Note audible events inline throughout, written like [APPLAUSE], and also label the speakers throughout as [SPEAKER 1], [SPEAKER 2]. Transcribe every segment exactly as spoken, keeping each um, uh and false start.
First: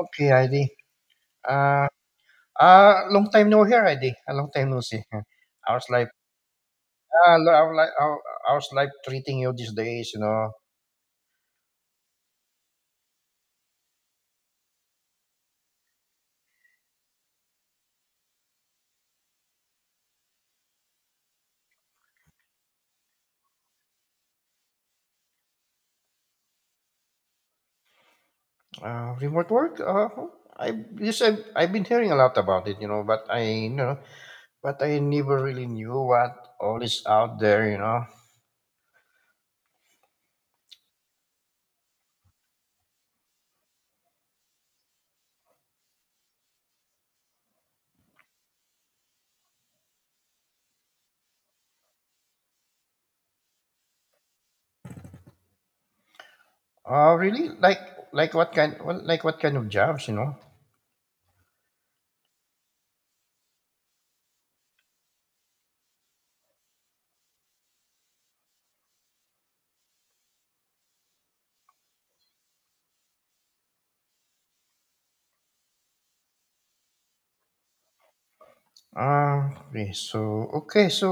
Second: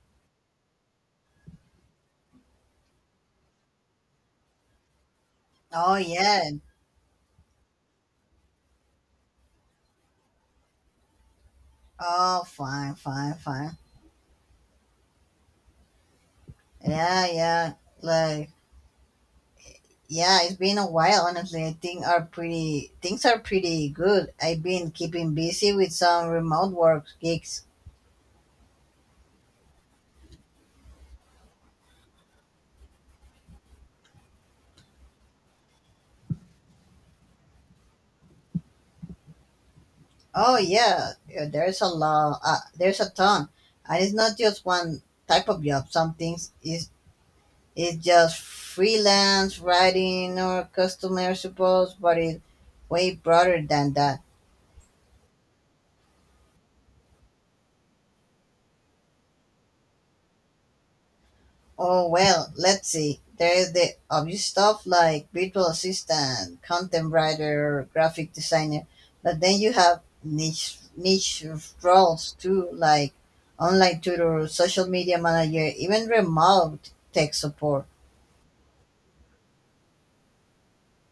[SPEAKER 1] Okay, Heidi. Uh, uh, long time no hear, Heidi. A long time no see. [LAUGHS] How's
[SPEAKER 2] Oh
[SPEAKER 1] life?
[SPEAKER 2] yeah.
[SPEAKER 1] Uh, lo- how, li- how, how's life treating you these days? You know,
[SPEAKER 2] Oh fine, fine, fine. Yeah, yeah. Like yeah, it's been a while honestly. I think are pretty things are pretty good. I've been keeping busy with some remote work gigs.
[SPEAKER 1] uh, remote work. Uh, I Yes, I've, I've been hearing a lot about it. You know, but I you know, but I never really knew what all is out there. You know,
[SPEAKER 2] Oh yeah, yeah, there's a lot. Uh, there's a ton, and it's not just one type of job. Some things is it's just freelance writing or customer support, but it's way broader than that.
[SPEAKER 1] uh, really like like what kind well, like what kind of jobs? You know.
[SPEAKER 2] Oh, well, let's see. There's the obvious stuff like virtual assistant, content writer, graphic designer, but then you have niche niche roles too, like online tutor, social media manager, even remote tech support.
[SPEAKER 1] Uh, okay, so okay, so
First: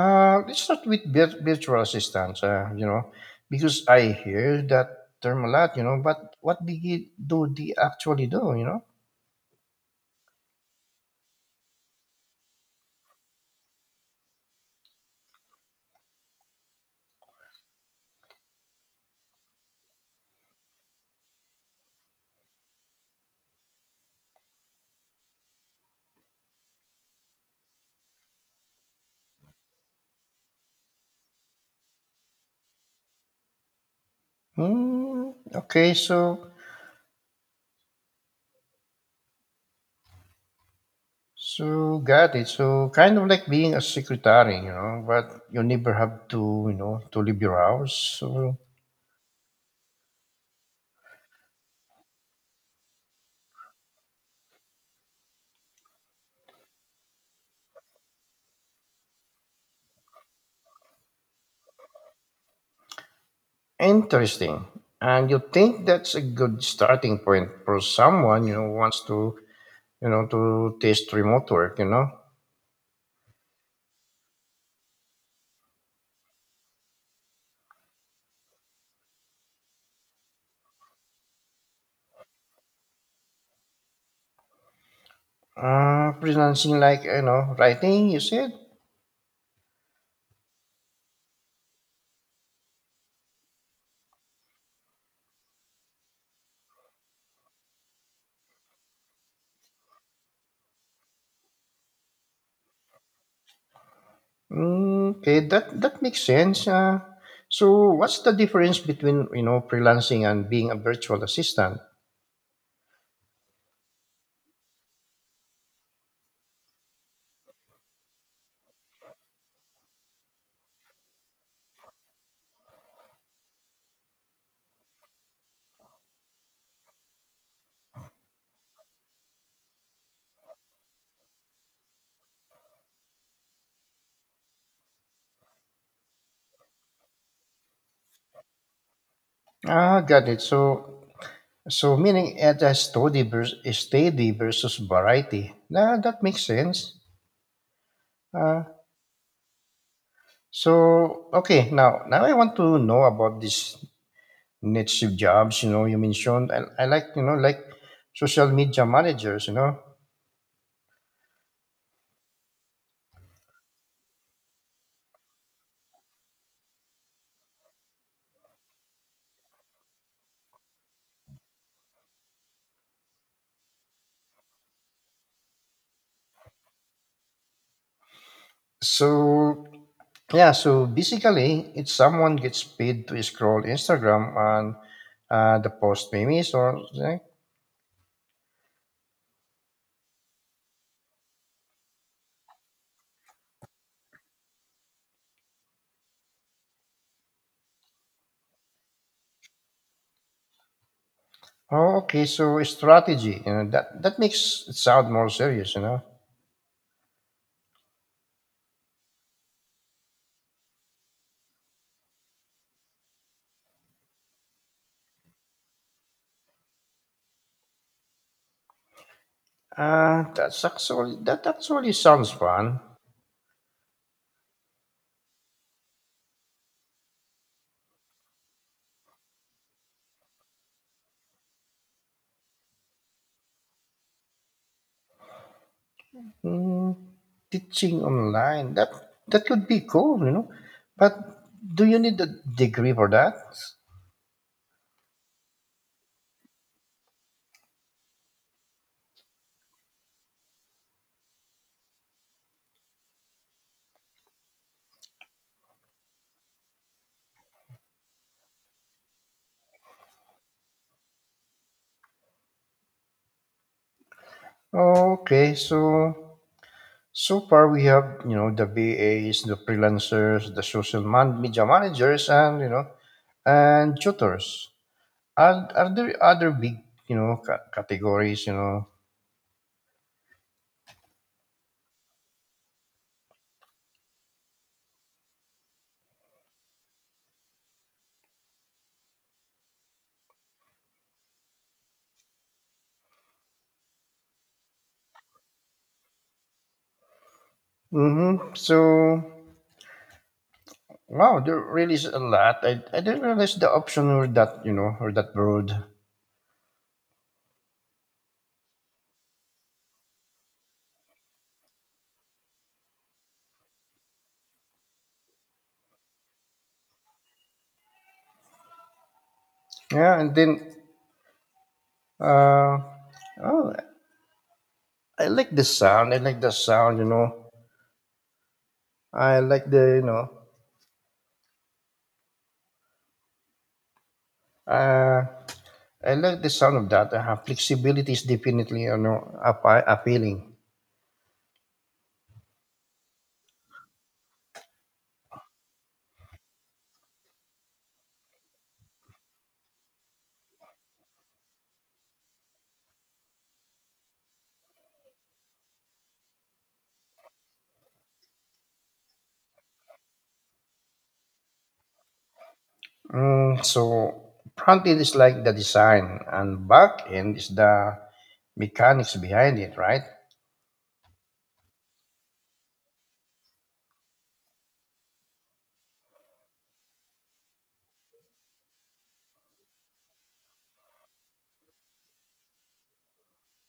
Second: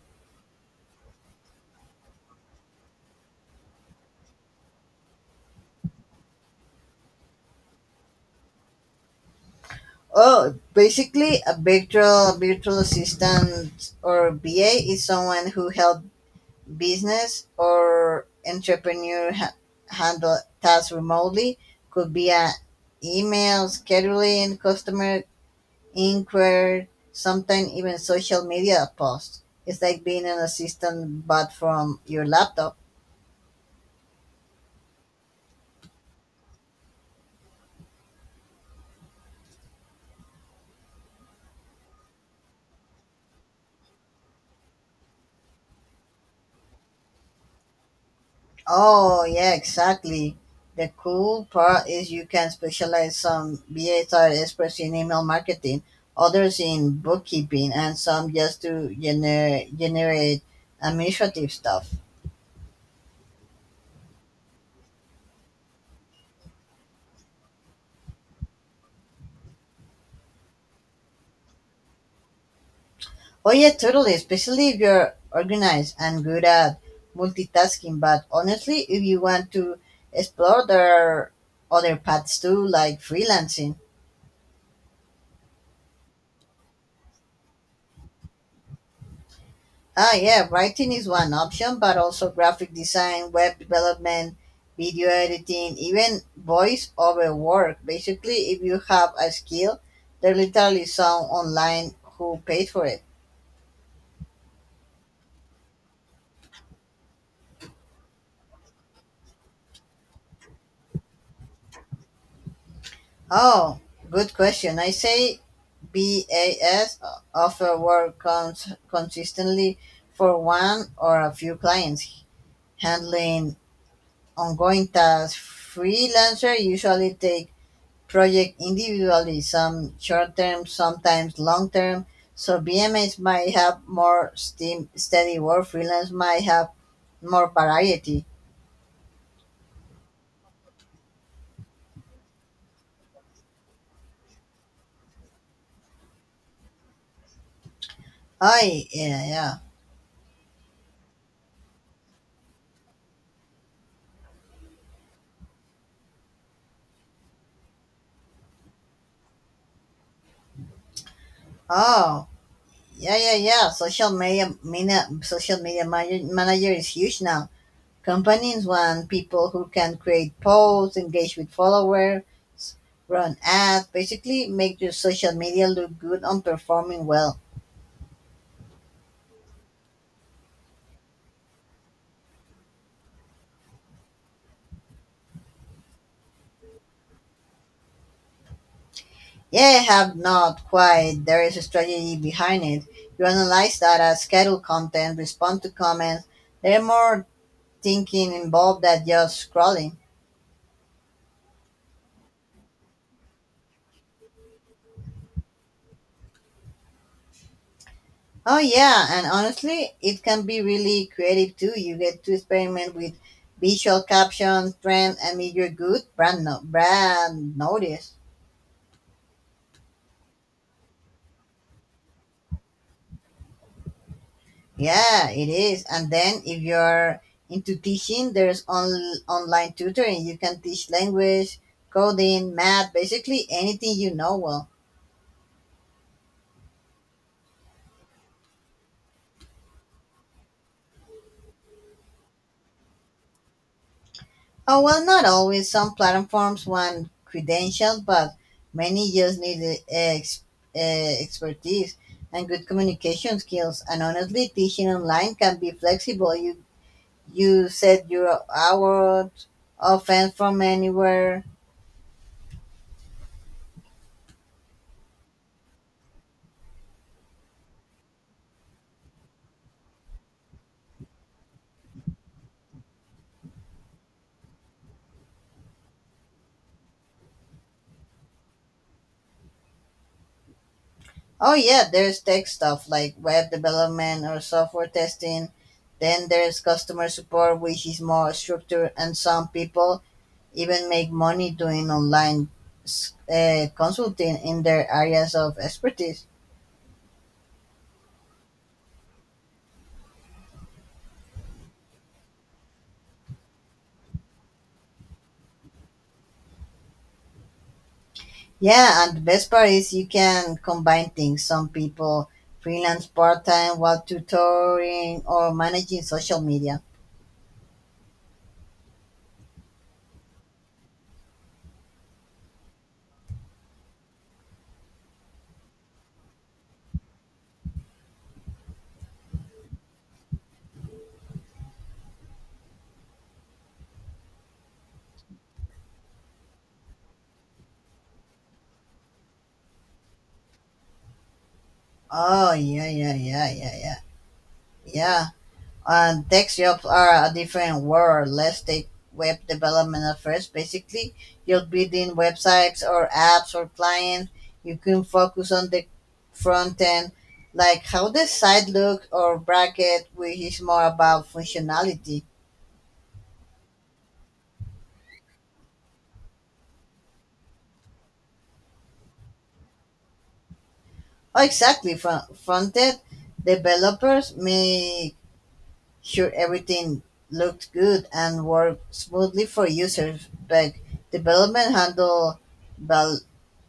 [SPEAKER 1] Uh, let's start with vir- virtual assistants. Uh, you know, because I hear that term a lot. You know, but what do you- do they actually do? You know.
[SPEAKER 2] Oh, basically a virtual virtual assistant or B A is someone who helps business or entrepreneur ha- handle tasks remotely, could be an email scheduling, customer inquiry, sometimes even social media posts. It's like being an assistant but from your laptop.
[SPEAKER 1] Hmm. Okay. So so got it. So kind of like being a secretary. You know, but you never have to. You know, to leave your house. So,
[SPEAKER 2] Oh yeah, exactly. The cool part is you can specialize. Some B As are experts in email marketing, others in bookkeeping, and some just to gener- generate administrative stuff.
[SPEAKER 1] interesting. And you think that's a good starting point for someone, you know wants to, you know to test remote work. You know.
[SPEAKER 2] Oh yeah, totally. Especially if you're organized and good at multitasking. But honestly, if you want to explore, there are other paths too, like freelancing.
[SPEAKER 1] Uh, freelancing, like, you know writing, you said?
[SPEAKER 2] Ah yeah, writing is one option, but also graphic design, web development, video editing, even voice over work. Basically, if you have a skill, there literally some online who paid for it.
[SPEAKER 1] Mm, okay, that that makes sense. Uh, so what's the difference between, you know freelancing and being a virtual assistant?
[SPEAKER 2] Oh, good question. I say B A S offer work cons- consistently for one or a few clients, handling ongoing tasks. Freelancer usually take project individually, some short term, sometimes long term. So B M As might have more steam, steady work. Freelance might have more variety.
[SPEAKER 1] Ah got it. So so meaning, at a steady versus, steady versus variety. Nah, that makes sense. uh,
[SPEAKER 2] Oh, yeah, yeah.
[SPEAKER 1] so, okay, now now I want to know about these niche jobs, you know you mentioned. i, I like, you know like social media managers, you know
[SPEAKER 2] Oh, yeah, yeah, yeah. Social media, media social media manager, manager is huge now. Companies want people who can create posts, engage with followers, run ads, basically make your social media look good on performing well.
[SPEAKER 1] so, yeah, so basically, it's someone gets paid to scroll Instagram and, uh, the post memes, or like,
[SPEAKER 2] Yeah, have not quite. There is a strategy behind it. You analyze data, schedule content, respond to comments. There are more thinking involved than just scrolling.
[SPEAKER 1] oh, okay, so strategy, you know, that that makes it sound more serious, you know.
[SPEAKER 2] Oh yeah, and honestly, it can be really creative too. You get to experiment with visual captions, trend, and if you good, brand no- brand notice.
[SPEAKER 1] Uh, that's actually that actually sounds fun.
[SPEAKER 2] Yeah, it is. And then if you're into teaching, there's on- online tutoring. You can teach language, coding, math, basically anything you know well.
[SPEAKER 1] Mm, Teaching online, that that could be cool, you know. But do you need a degree for that?
[SPEAKER 2] Oh, well, not always. Some platforms want credentials, but many just need uh, ex- uh, expertise and good communication skills. And honestly, teaching online can be flexible. You you set your hours, offense from anywhere.
[SPEAKER 1] Okay, so, so far, we have, you know the V As, the freelancers, the social man- media managers, and, you know, and tutors. Are are there other big, you know ca- categories? You know.
[SPEAKER 2] Oh yeah, there's tech stuff like web development or software testing. Then there's customer support, which is more structured, and some people even make money doing online s- uh, consulting in their areas of expertise.
[SPEAKER 1] Mm-hmm. So, wow, there really is a lot. I, I didn't realize the option, or that, you know or that broad.
[SPEAKER 2] Yeah, and the best part is you can combine things. Some people freelance part time while tutoring or managing social media.
[SPEAKER 1] Yeah, and then, uh oh, I like the sound. I like the sound. You know, I like the you know. Uh, I like the sound of that. Uh, flexibility is definitely, you know, appa- appealing.
[SPEAKER 2] Oh yeah, yeah, yeah, yeah, yeah, yeah. And desktops are a different world. Let's take web development at first. Basically, you're building websites or apps or clients. You can focus on the front end, like how the site looks, or bracket, which is more about functionality.
[SPEAKER 1] Mm, so, front end is like the design, and back end is the mechanics behind it, right?
[SPEAKER 2] Oh, exactly. Front end developers may sure everything looked good and worked smoothly for users, but development handled val-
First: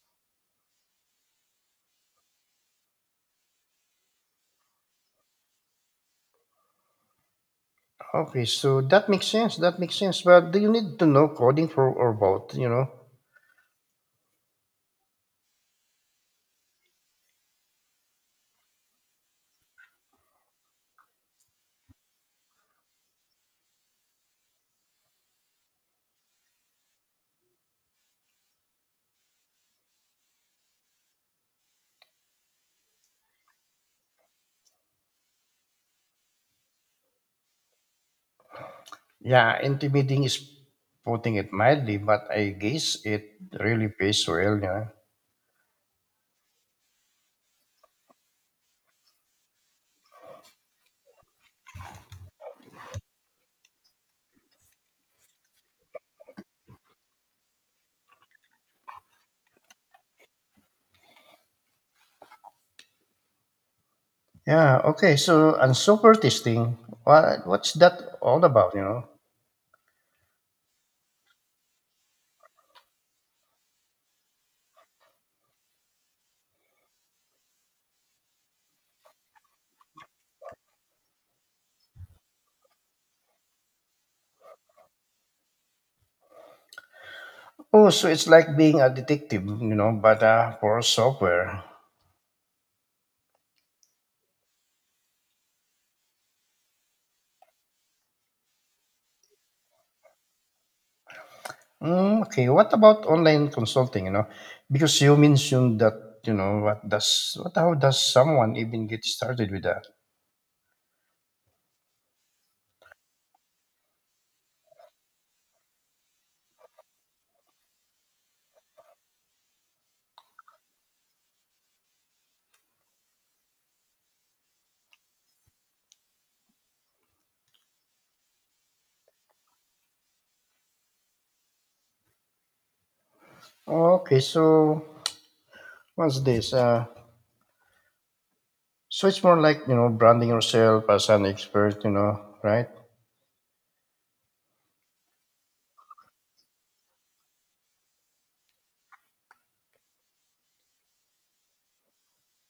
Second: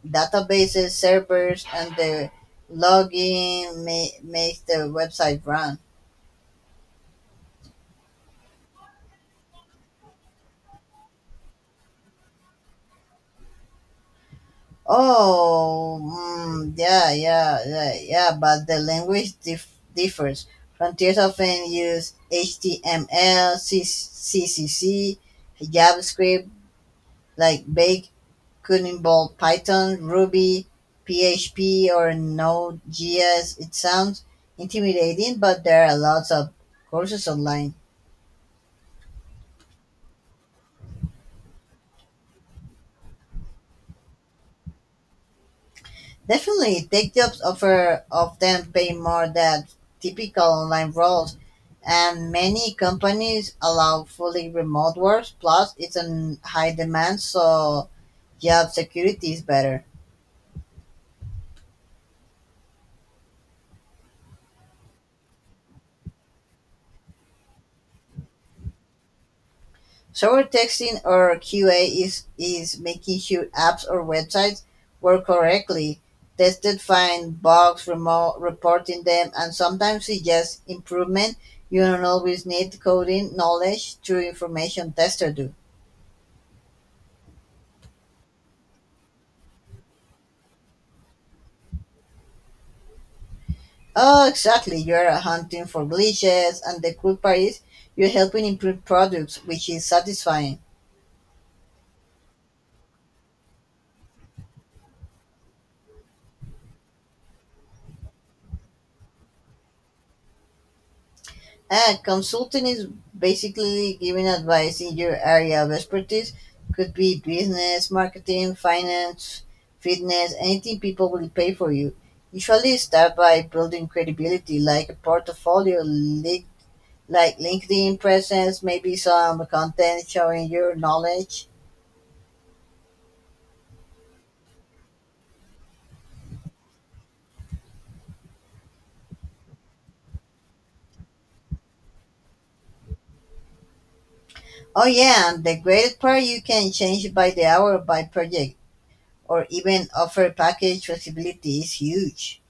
[SPEAKER 2] databases, servers, and the logging ma- makes the website run.
[SPEAKER 1] Okay, so that makes sense. That makes sense. But do you need to know coding for, or both? You know,
[SPEAKER 2] Oh, mm, yeah, yeah, yeah, yeah, but the language dif- differs. Frontiers often use H T M L, C- CCC, JavaScript, like Bake could involve Python, Ruby, P H P, or Node.js. It sounds intimidating, but there are lots of courses online.
[SPEAKER 1] yeah, intimidating is putting it mildly, but I guess it really pays well. Yeah.
[SPEAKER 2] Definitely, tech jobs offer often pay more than typical online roles, and many companies allow fully remote work. Plus, it's in high demand, so job security is better.
[SPEAKER 1] Yeah. Okay. So, and super testing, What what's that all about? You know.
[SPEAKER 2] Short texting or Q A is, is making sure apps or websites work correctly, tested, find bugs, remote, reporting them, and sometimes suggest improvement. You don't always need coding knowledge to information tester do.
[SPEAKER 1] Oh, so it's like being a detective, you know, but, uh, for software.
[SPEAKER 2] Oh, exactly. You're hunting for glitches, and the cool part is you're helping improve products, which is satisfying.
[SPEAKER 1] Mm, okay, what about online consulting? You know, because you mentioned that, you know, what does what, how does someone even get started with that?
[SPEAKER 2] Ah, consulting is basically giving advice in your area of expertise. Could be business, marketing, finance, fitness, anything people will pay for you. Usually start by building credibility, like a portfolio, li- like LinkedIn presence, maybe some content showing your knowledge.
[SPEAKER 1] Okay, so what's this? Uh, so it's more like, you know branding yourself as an expert, you know, right?
[SPEAKER 2] Oh yeah, and the great part you can change by the hour, by project, or even offer package flexibility is huge.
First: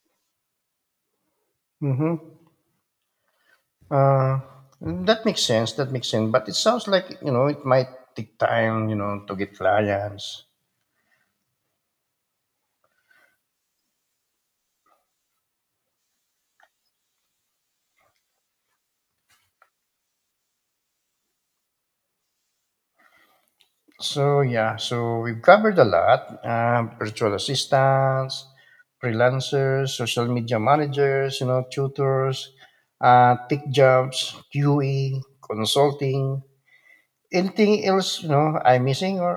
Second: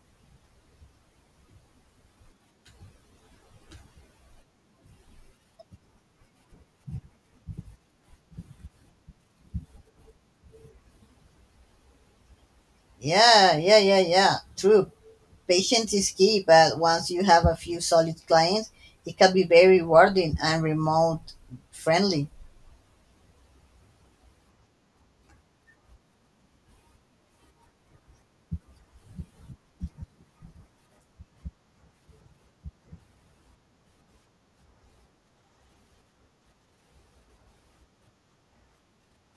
[SPEAKER 1] Mm-hmm. Uh, that makes sense. That makes sense. But it sounds like, you know it might take time, you know, to get clients.
[SPEAKER 2] Yeah, yeah, yeah, yeah. True. Patience is key, but once you have a few solid clients, it can be very rewarding and remote friendly.
[SPEAKER 1] So, yeah, so we've covered a lot: um, virtual assistants, freelancers, social media managers, you know, tutors, uh, tech jobs, Q E, consulting. Anything else, you know, I'm missing, or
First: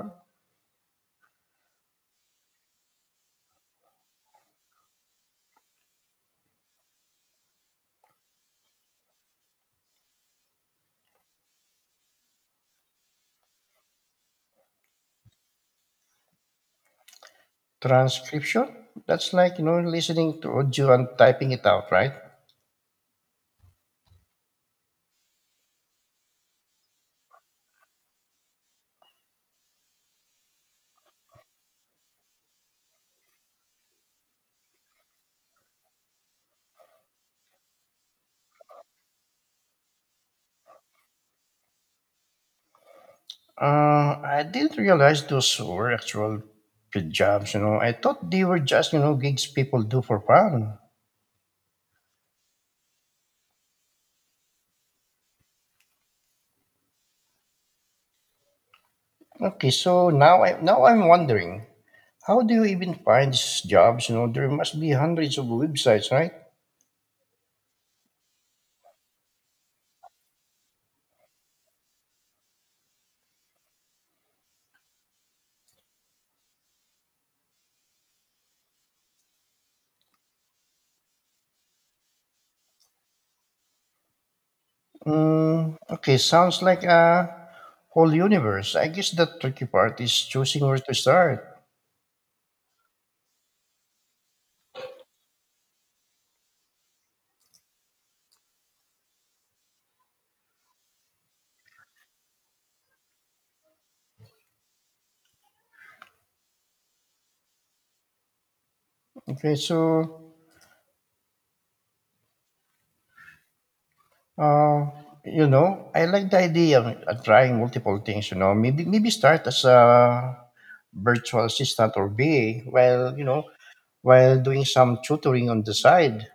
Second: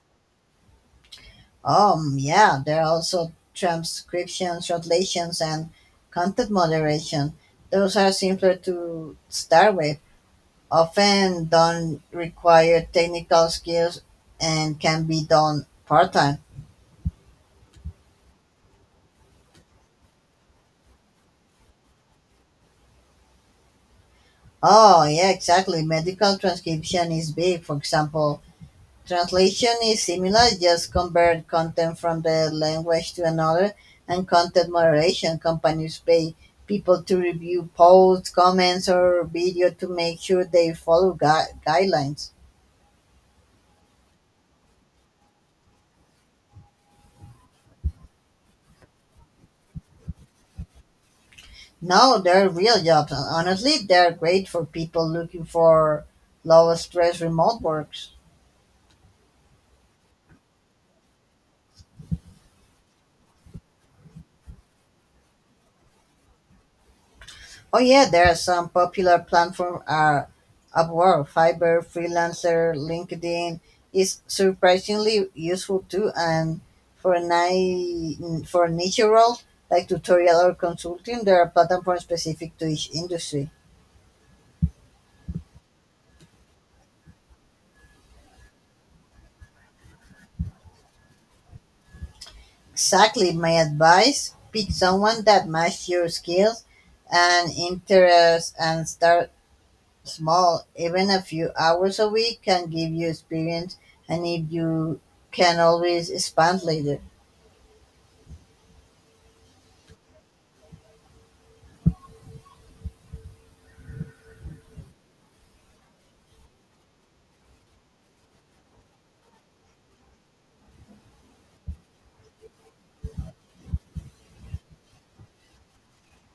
[SPEAKER 2] Um, yeah, there are also transcriptions, translations, and content moderation. Those are simpler to start with, often don't require technical skills, and can be done part time.
[SPEAKER 1] transcription? That's like, you know, listening to audio and typing it out, right?
[SPEAKER 2] Oh, yeah, exactly. Medical transcription is big. For example, translation is similar, just convert content from the language to another, and content moderation companies pay people to review posts, comments, or video to make sure they follow gui- guidelines.
[SPEAKER 1] Uh, I didn't realize those were actual paid jobs. You know, I thought they were just, you know gigs people do for fun.
[SPEAKER 2] No, they're real jobs. Honestly, they're great for people looking for low stress remote work.
[SPEAKER 1] Okay, so now I now I'm wondering, how do you even find these jobs? You know, there must be hundreds of websites, right?
[SPEAKER 2] Oh yeah, there are some popular platforms are Upwork, Fiverr, Freelancer. LinkedIn is surprisingly useful too, and for a ni- for niche roles like tutorial or consulting, there are platforms specific to each industry.
[SPEAKER 1] Mm, okay, sounds like a whole universe. I guess the tricky part is choosing where to start.
[SPEAKER 2] Exactly, my advice: pick someone that matches your skills and interests, and start small. Even a few hours a week can give you experience, and if you can always expand later.
[SPEAKER 1] Okay, so, uh, you know, I like the idea of, uh, trying multiple things. You know, maybe maybe start as a virtual assistant, or V A, while you know while doing some tutoring on the side.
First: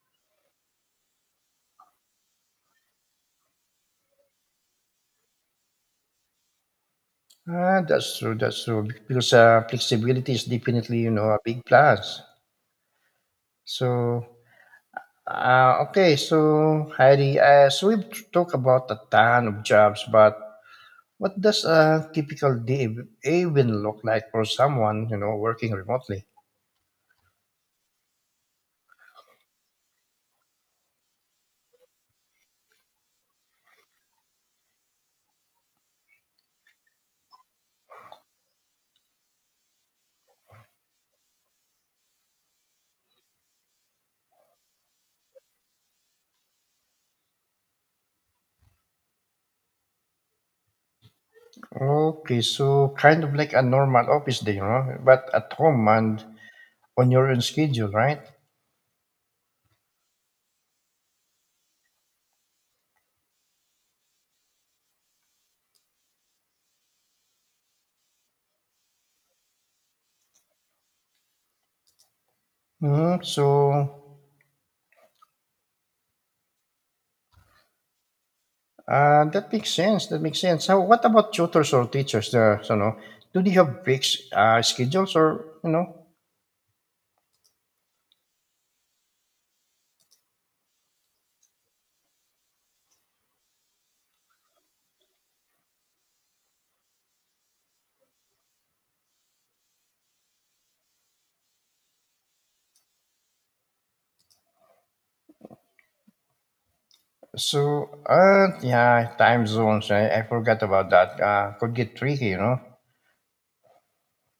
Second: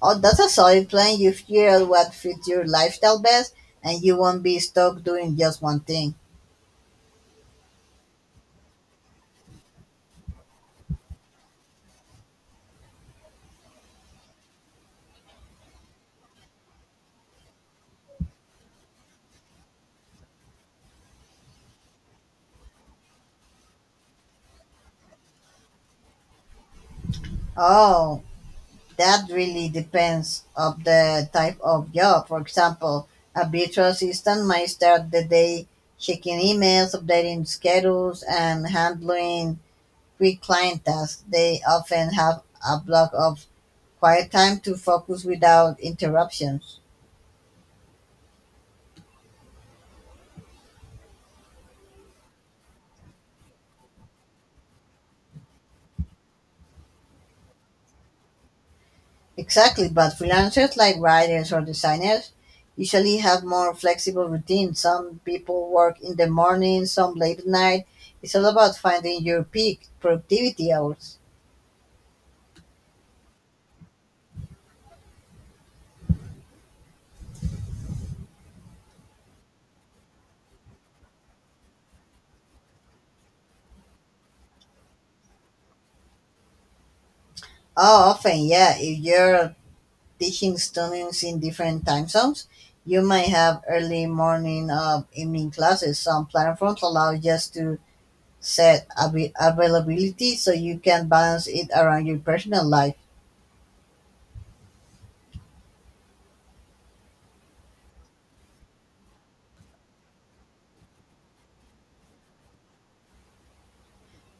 [SPEAKER 2] Oh, that's a solid plan. You figure out what fits your lifestyle best, and you won't be stuck doing just one thing.
[SPEAKER 1] Ah, that's true. That's true. Because, uh, flexibility is definitely, you know a big plus. So, Uh, okay, so, Heidi, as we've talked about a ton of jobs, but what does a typical day even look like for someone, you know, working remotely?
[SPEAKER 2] Oh, that really depends of the type of job. For example, a virtual assistant might start the day checking emails, updating schedules, and handling quick client tasks. They often have a block of quiet time to focus without interruptions.
[SPEAKER 1] Okay, so kind of like a normal office day, you know, but at home and on your own schedule, right?
[SPEAKER 2] Exactly, but freelancers like writers or designers usually have more flexible routines. Some people work in the morning, some late at night. It's all about finding your peak productivity hours.
[SPEAKER 1] hmm So, uh, that makes sense. That makes sense. So what about tutors or teachers there? So, no, do they have fixed, uh, schedules, or, you know,
[SPEAKER 2] Oh, often, yeah, if you're teaching students in different time zones, you might have early morning or evening classes. Some platforms allow just to set abi- availability so you can balance it around your personal life.
[SPEAKER 1] So, uh, Yeah, time zones, I, I forgot about that. Uh, could get tricky, you know.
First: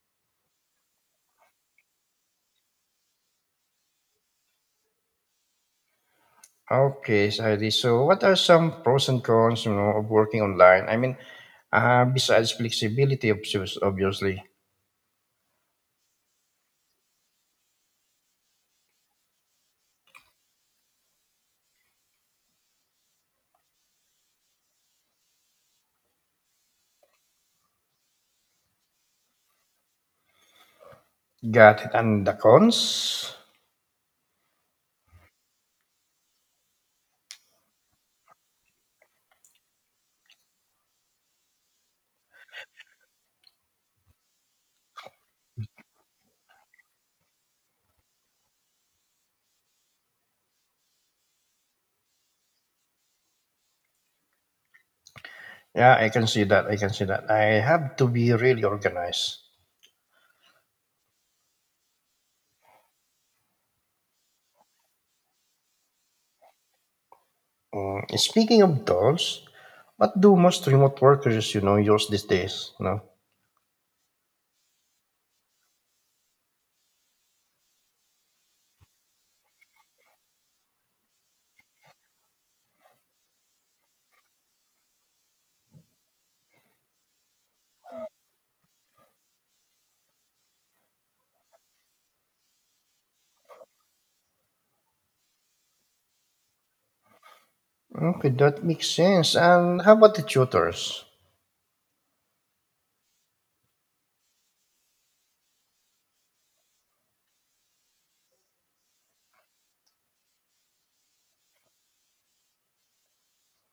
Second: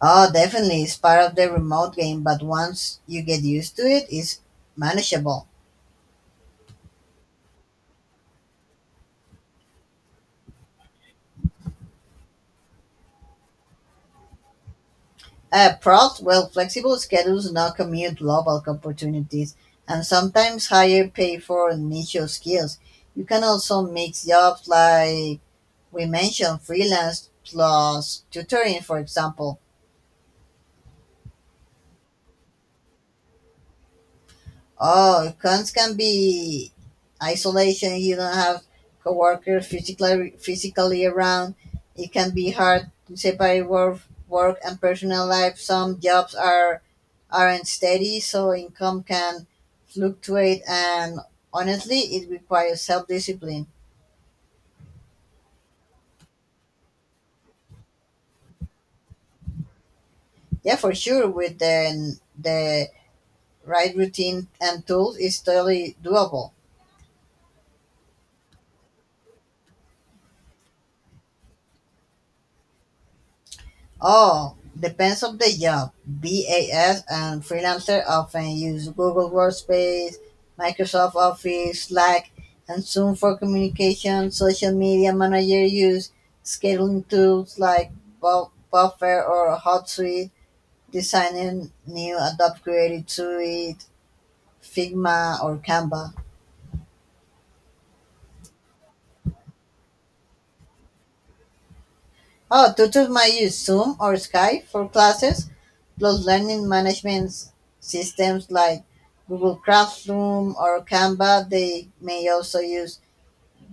[SPEAKER 2] Oh, definitely. It's part of the remote game, but once you get used to it, it's manageable.
[SPEAKER 1] Okay, Saidi. So, what are some pros and cons, you know, of working online? I mean, uh, besides flexibility, obs- obviously.
[SPEAKER 2] Uh, pros, well, flexible schedules, no commute, global opportunities, and sometimes higher pay for niche skills. You can also mix jobs like we mentioned, freelance plus tutoring, for example.
[SPEAKER 1] Got it. And the cons?
[SPEAKER 2] Oh, cons can be isolation. You don't have coworkers physically physically around. It can be hard to separate work work and personal life. Some jobs are aren't steady, so income can fluctuate. And honestly, it requires self discipline.
[SPEAKER 1] Yeah, I can see that. I can see that. I have to be really organized.
[SPEAKER 2] Yeah, for sure. With the the right routine and tools, it's totally doable.
[SPEAKER 1] Mm, speaking of tools, what do most remote workers, you know, use these days? You know?
[SPEAKER 2] Oh, depends on the job. B A S and freelancer often use Google Workspace, Microsoft Office, Slack, and Zoom for communication. Social media manager use scheduling tools like Bu- Buffer or HotSuite, designing new Adobe Creative Suite, Figma, or Canva.
[SPEAKER 1] Okay, that makes sense. And how about the tutors?
[SPEAKER 2] Oh, tutors might use Zoom or Skype for classes. Plus, learning management s- systems like Google Classroom or Canva. They may also use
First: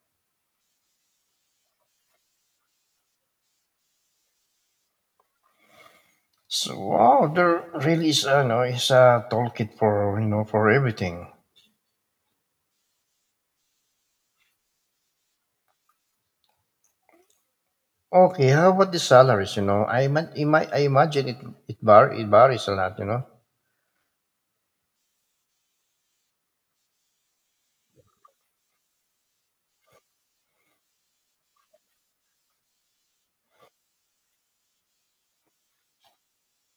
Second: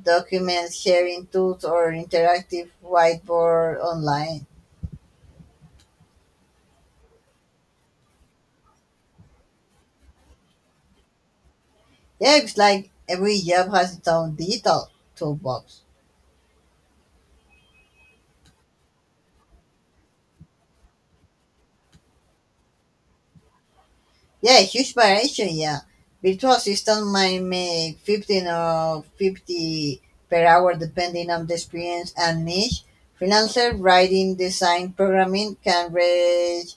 [SPEAKER 2] document sharing tools or interactive whiteboard online.
[SPEAKER 1] So, wow, there really is ano is a toolkit for, you know for everything.
[SPEAKER 2] Yeah, it's like every job has its own digital toolbox.
[SPEAKER 1] Okay, how about the salaries? You know, I ima- ima- I imagine it it var- it varies a lot. You know.
[SPEAKER 2] Yeah, huge variation, yeah. Virtual assistant might make fifteen or fifty per hour depending on the experience and niche. Freelancer writing, design, programming can reach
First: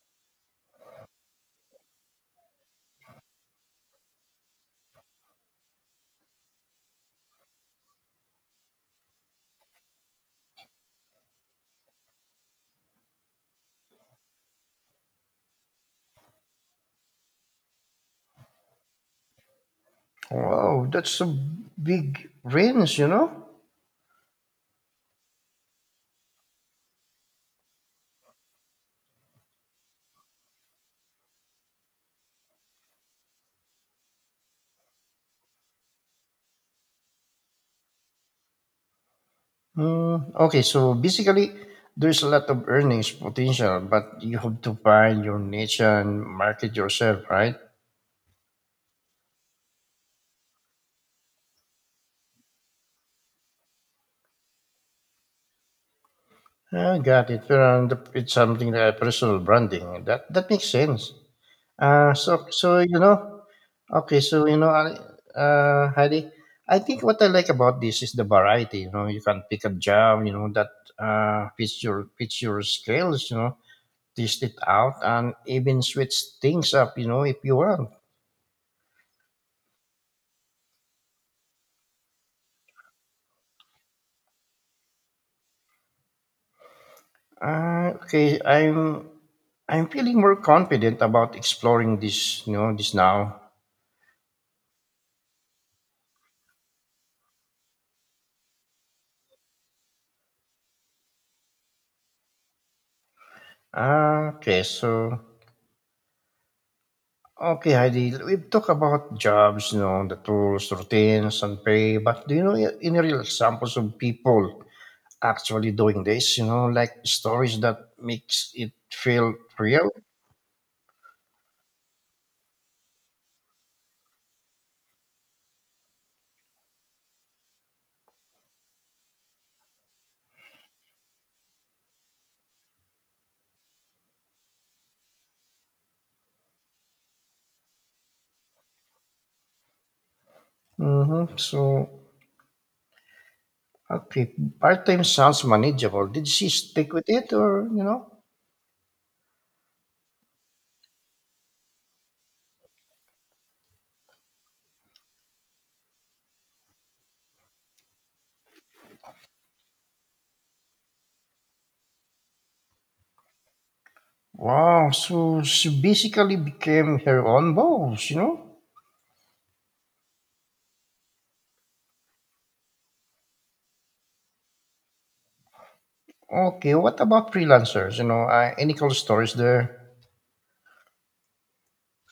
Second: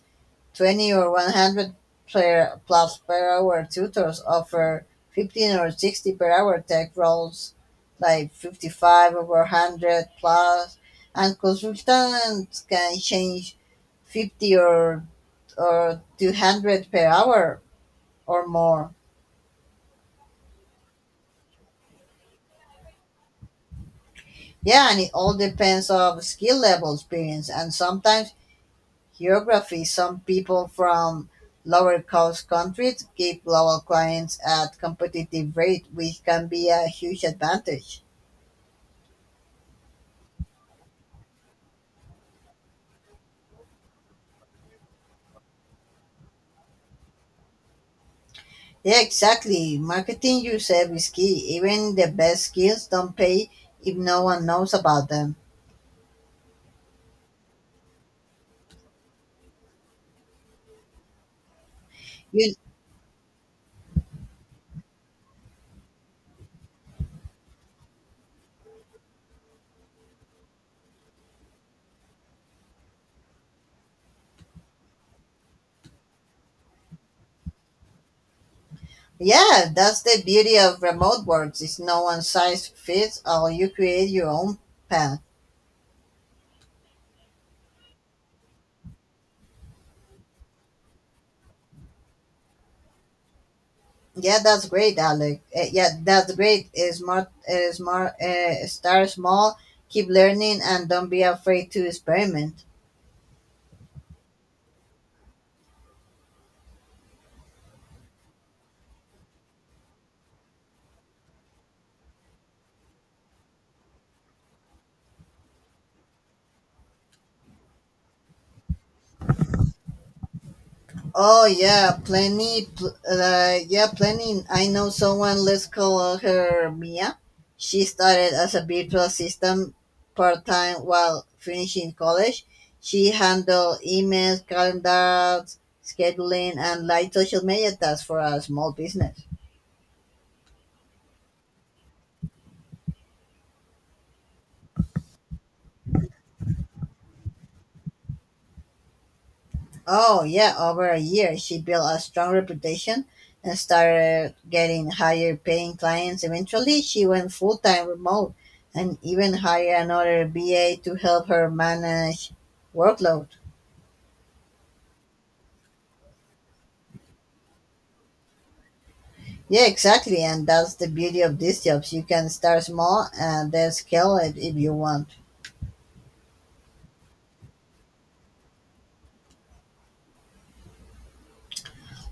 [SPEAKER 2] twenty or one hundred plus player plus per hour. Tutors offer fifteen or sixty per hour. Tech roles, like fifty-five over one hundred plus, and consultants can change fifty or or two hundred per hour or more.
[SPEAKER 1] Wow, that's a big range. You know.
[SPEAKER 2] Yeah, and it all depends of skill level, experience, and sometimes geography. Some people from lower cost countries keep local clients at competitive rate, which can be a huge advantage.
[SPEAKER 1] Mm, okay, so basically, there's a lot of earnings potential, but you have to find your niche and market yourself, right?
[SPEAKER 2] Yeah, exactly. Marketing yourself is key. Even the best skills don't pay if no one knows about them.
[SPEAKER 1] I got it. Well, and it's something like personal branding. That that makes sense. Uh, so
[SPEAKER 2] You,
[SPEAKER 1] so you know, okay, so you know, I- uh, Heidi, I think what I like about this is the variety. You know, you can pick a job, you know, that, uh, fits your fits your skills. You know, test it out and even switch things up. You know, if you want.
[SPEAKER 2] yeah, that's the beauty of remote works. It's no one size fits all. You create your own path.
[SPEAKER 1] Uh, okay, I'm I'm feeling more confident about exploring this. You know, this now.
[SPEAKER 2] Yeah, that's great, Alec. Eh, yeah, that's great. Eh, Smart, uh, smart, uh, start small, keep learning, and don't be afraid to experiment.
[SPEAKER 1] Uh, okay, so Okay, Heidi, we've talked about jobs, you know, the tools, routines, and pay, but do you know any real examples of people actually doing this, you know, like stories that makes it feel real?
[SPEAKER 2] Oh yeah, plenty. Pl- uh, yeah, plenty. I know someone. Let's call her Mia. She started as a virtual assistant part time while finishing college. She handled emails, calendars, scheduling, and light social media tasks for a small business.
[SPEAKER 1] Mm-hmm. So, okay, part-time sounds manageable. Did she stick with it, or, you know?
[SPEAKER 2] Oh, yeah, over a year, she built a strong reputation and started getting higher paying clients. Eventually, she went full time remote and even hired another B A to help her manage workload.
[SPEAKER 1] Wow, so she basically became her own boss, you know?
[SPEAKER 2] Yeah, exactly. And that's the beauty of these jobs. You can start small and then scale it if you want.
[SPEAKER 1] Okay, what about freelancers? You know, uh, any cool stories there?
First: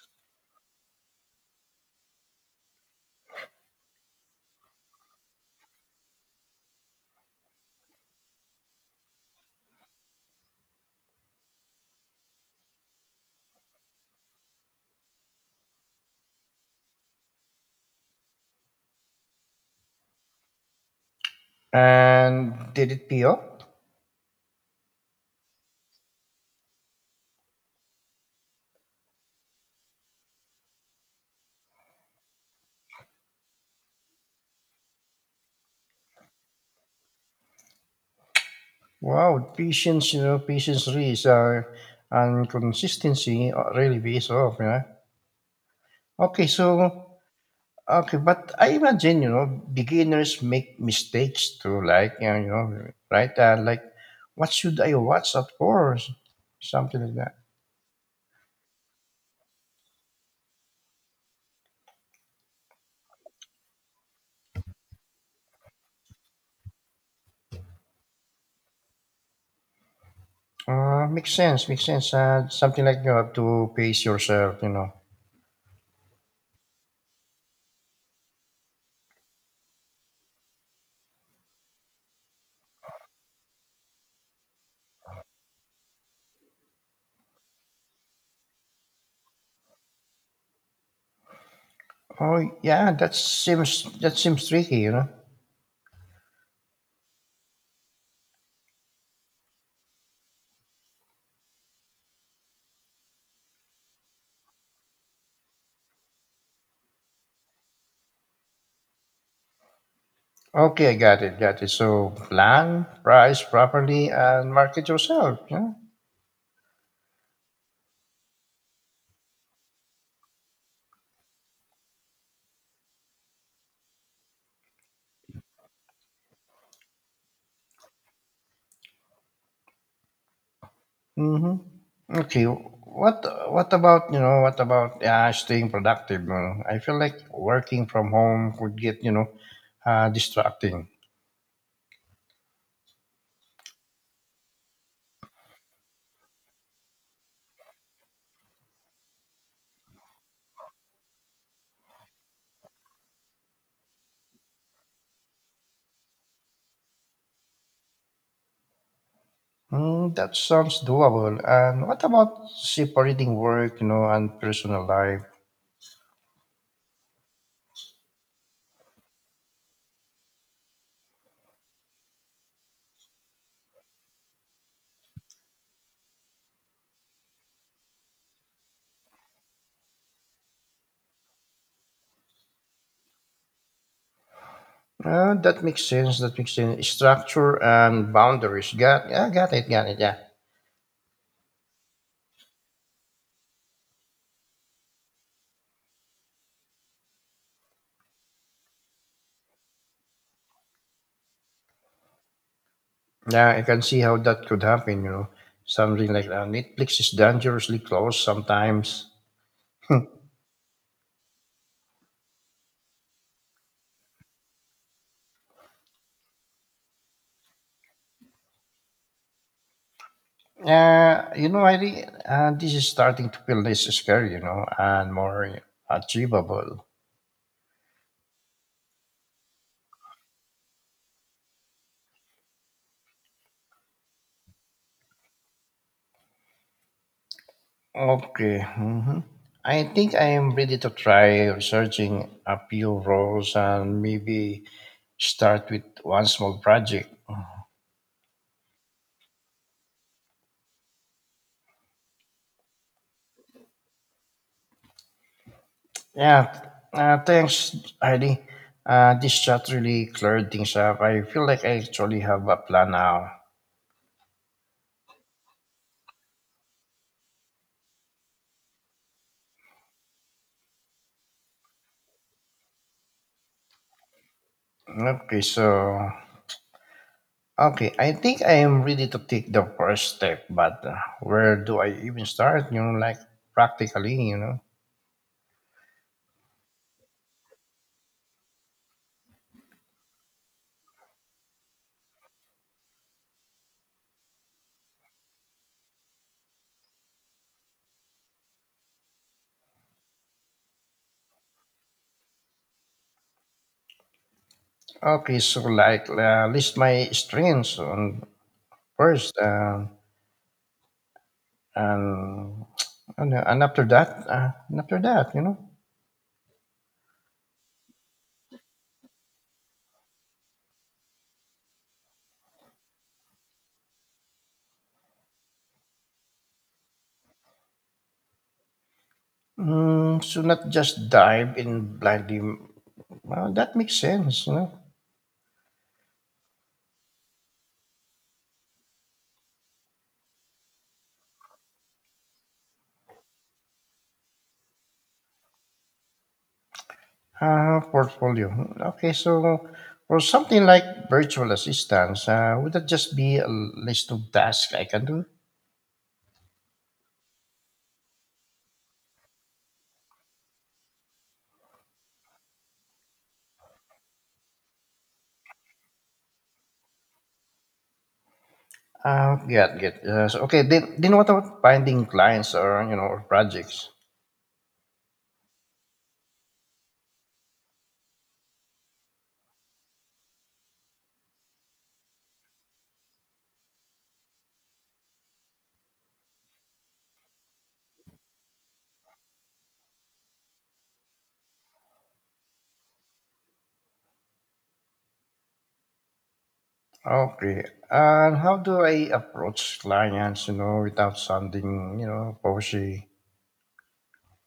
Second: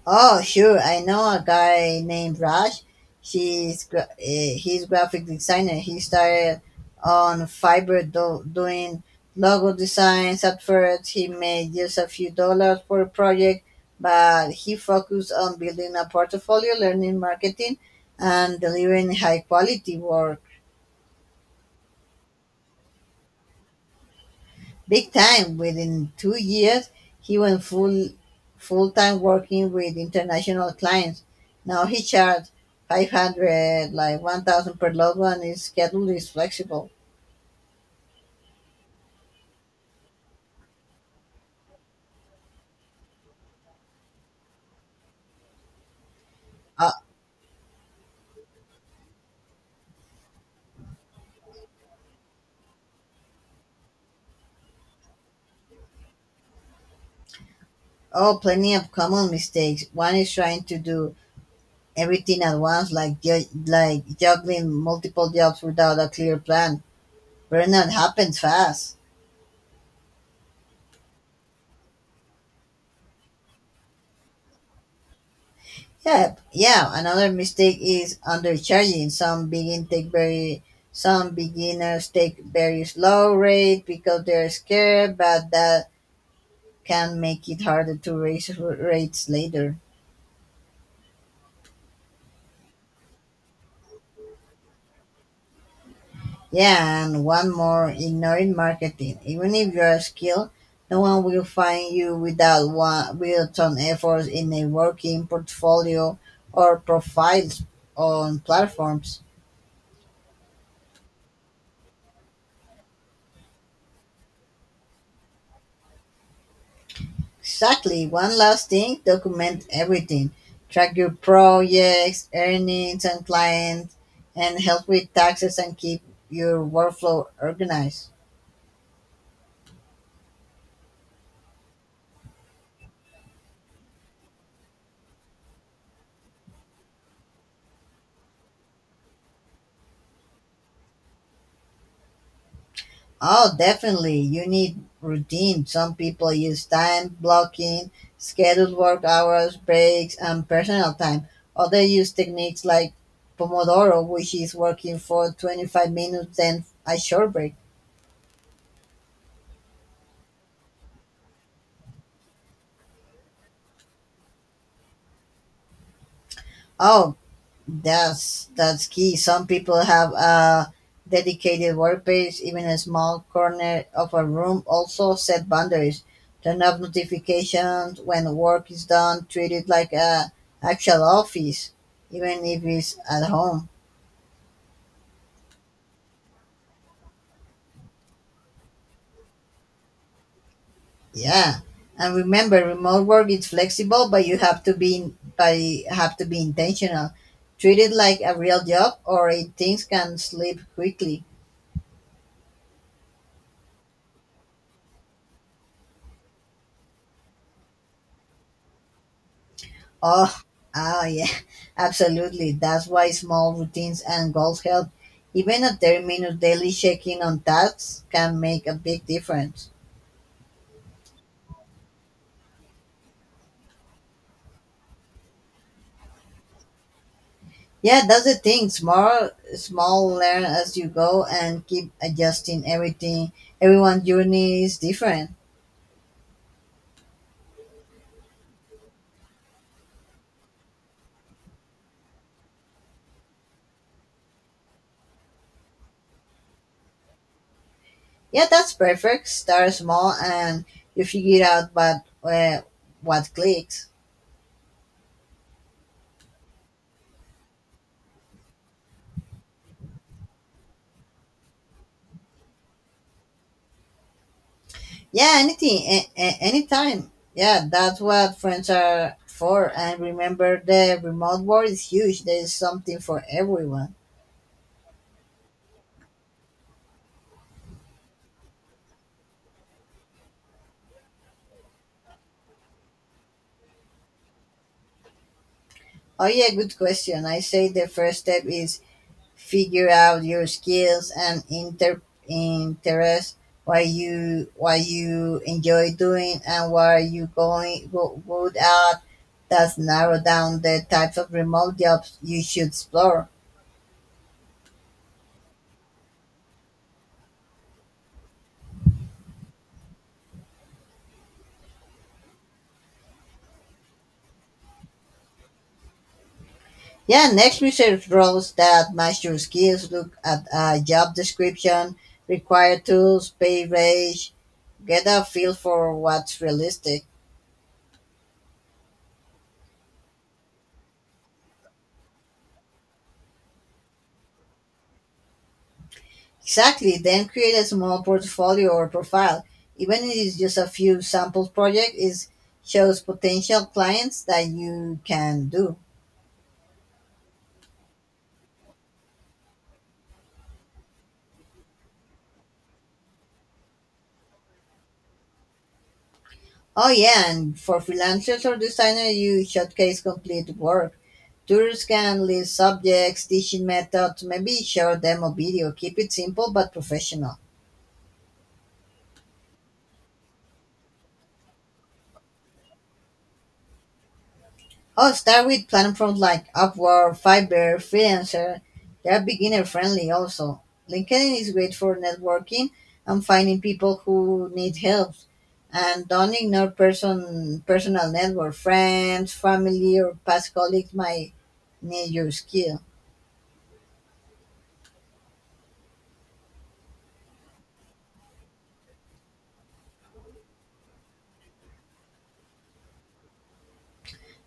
[SPEAKER 2] Oh, sure. I know a guy named Raj. He's gra- eh, he's graphic designer. He started on Fiverr do- doing logo designs. At first, he made just a few dollars per project, but he focused on building a portfolio, learning marketing, and delivering high quality work.
[SPEAKER 1] And did it pay off?
[SPEAKER 2] Big time. Within two years, he went full full time working with international clients. Now he charges five hundred, like one thousand per load. One his schedule is flexible.
[SPEAKER 1] Wow, patience, you know, patience really is, uh, and consistency, uh, really pays off, yeah. Okay,
[SPEAKER 2] Uh,
[SPEAKER 1] so, okay, but I imagine, you know, beginners make mistakes too, like, you know, right? Uh, like, what should I watch at first? Something like that.
[SPEAKER 2] oh, plenty of common mistakes. One is trying to do everything at once, like ju- like juggling multiple jobs without a clear plan. Burnout happens fast.
[SPEAKER 1] Uh, makes sense, makes sense. Uh, something like you have to pace yourself, you know.
[SPEAKER 2] Yeah, yeah. Another mistake is undercharging. Some begin take very some beginners take very slow rate because they're scared, but that can make it harder to raise r- rates later.
[SPEAKER 1] Oh, yeah, that seems, that seems tricky, you know.
[SPEAKER 2] Yeah, and one more, ignoring marketing. Even if you are skilled, no one will find you without one built-on efforts in a working portfolio or profiles on platforms.
[SPEAKER 1] Okay, I got it, got it. So, plan, price properly, and market yourself. Yeah.
[SPEAKER 2] Exactly. One last thing, document everything. Track your projects, earnings, and clients, and help with taxes and keep your workflow organized.
[SPEAKER 1] Mm-hmm. Okay. What What about you know? What about uh, staying productive? You know? I feel like working from home could get, you know uh, distracting.
[SPEAKER 2] Oh, definitely. You need routine. Some people use time blocking, scheduled work hours, breaks, and personal time. Others use techniques like Pomodoro, which is working for twenty-five minutes, then a short break.
[SPEAKER 1] Mm, that sounds doable. And what about separating work, you know, and personal life?
[SPEAKER 2] Oh, That's that's key. Some people have a dedicated workplace, even a small corner of a room. Also, set boundaries. Turn off notifications when work is done. Treat it like a actual office, even if it's at home.
[SPEAKER 1] Uh, that makes sense. That makes sense. Structure and boundaries. Got Yeah, got it, got it. Yeah.
[SPEAKER 2] Yeah, and remember, remote work is flexible, but you have to be by have to be intentional. Treat it like a real job, or it, things can slip quickly.
[SPEAKER 1] Yeah, I can see how that could happen, you know. Something like that. Netflix is dangerously close sometimes.
[SPEAKER 2] Oh, ah, yeah, [LAUGHS] absolutely. That's why small routines and goals help. Even a thirty minute daily check in on tasks can make a big difference.
[SPEAKER 1] Yeah, you know, I re- uh, this is starting to feel less scary, you know, and more achievable.
[SPEAKER 2] Yeah, that's the thing. Small, small learn as you go and keep adjusting everything. Everyone's journey is different.
[SPEAKER 1] Okay. hmm I think I am ready to try researching a few roles, and maybe start with one small project.
[SPEAKER 2] Yeah, that's perfect. Start small and you figure out what, uh, what clicks.
[SPEAKER 1] Yeah, uh, thanks, Heidi. Uh, this chat really cleared things up. I feel like I actually have a plan now.
[SPEAKER 2] Yeah, anything, a- a- anytime. Yeah, that's what friends are for. And remember, the remote world is huge. There is something for everyone.
[SPEAKER 1] Okay, so okay, I think I am ready to take the first step, but, uh, where do I even start? You know, like practically, you know.
[SPEAKER 2] Oh yeah, good question. I say the first step is figure out your skills and inter interests, what you what you enjoy doing, and what are you going go, good at. That's narrow down the types of remote jobs you should explore.
[SPEAKER 1] Okay, so like, uh, list my strengths on first, um and, and, uh, and after that, uh, and after that, you know.
[SPEAKER 2] Yeah, next research roles that match your skills look at a job description, required tools, pay range, get a feel for what's realistic.
[SPEAKER 1] Mm, so, not just dive in blindly. Well, that makes sense, you know.
[SPEAKER 2] Exactly, then create a small portfolio or profile. Even if it's just a few sample projects, it shows potential clients that you can do.
[SPEAKER 1] Uh, portfolio. Okay, so, for something like virtual assistants, uh, would that just be a list of tasks I can do?
[SPEAKER 2] Oh yeah, and for freelancers or designers, you showcase complete work. Tourists can list subjects, teaching methods, maybe share demo video. Keep it simple but professional.
[SPEAKER 1] Uh, yeah, get. Uh, so, okay, then, then what about finding clients, or, you know or projects?
[SPEAKER 2] Oh, start with platforms like Upwork, Fiverr, Freelancer. They are beginner friendly also. LinkedIn is great for networking and finding people who need help. And don't ignore person personal network. Friends, family, or past colleagues might need your skill.
[SPEAKER 1] Okay, and how do I approach clients, you know, without sounding, you know pushy?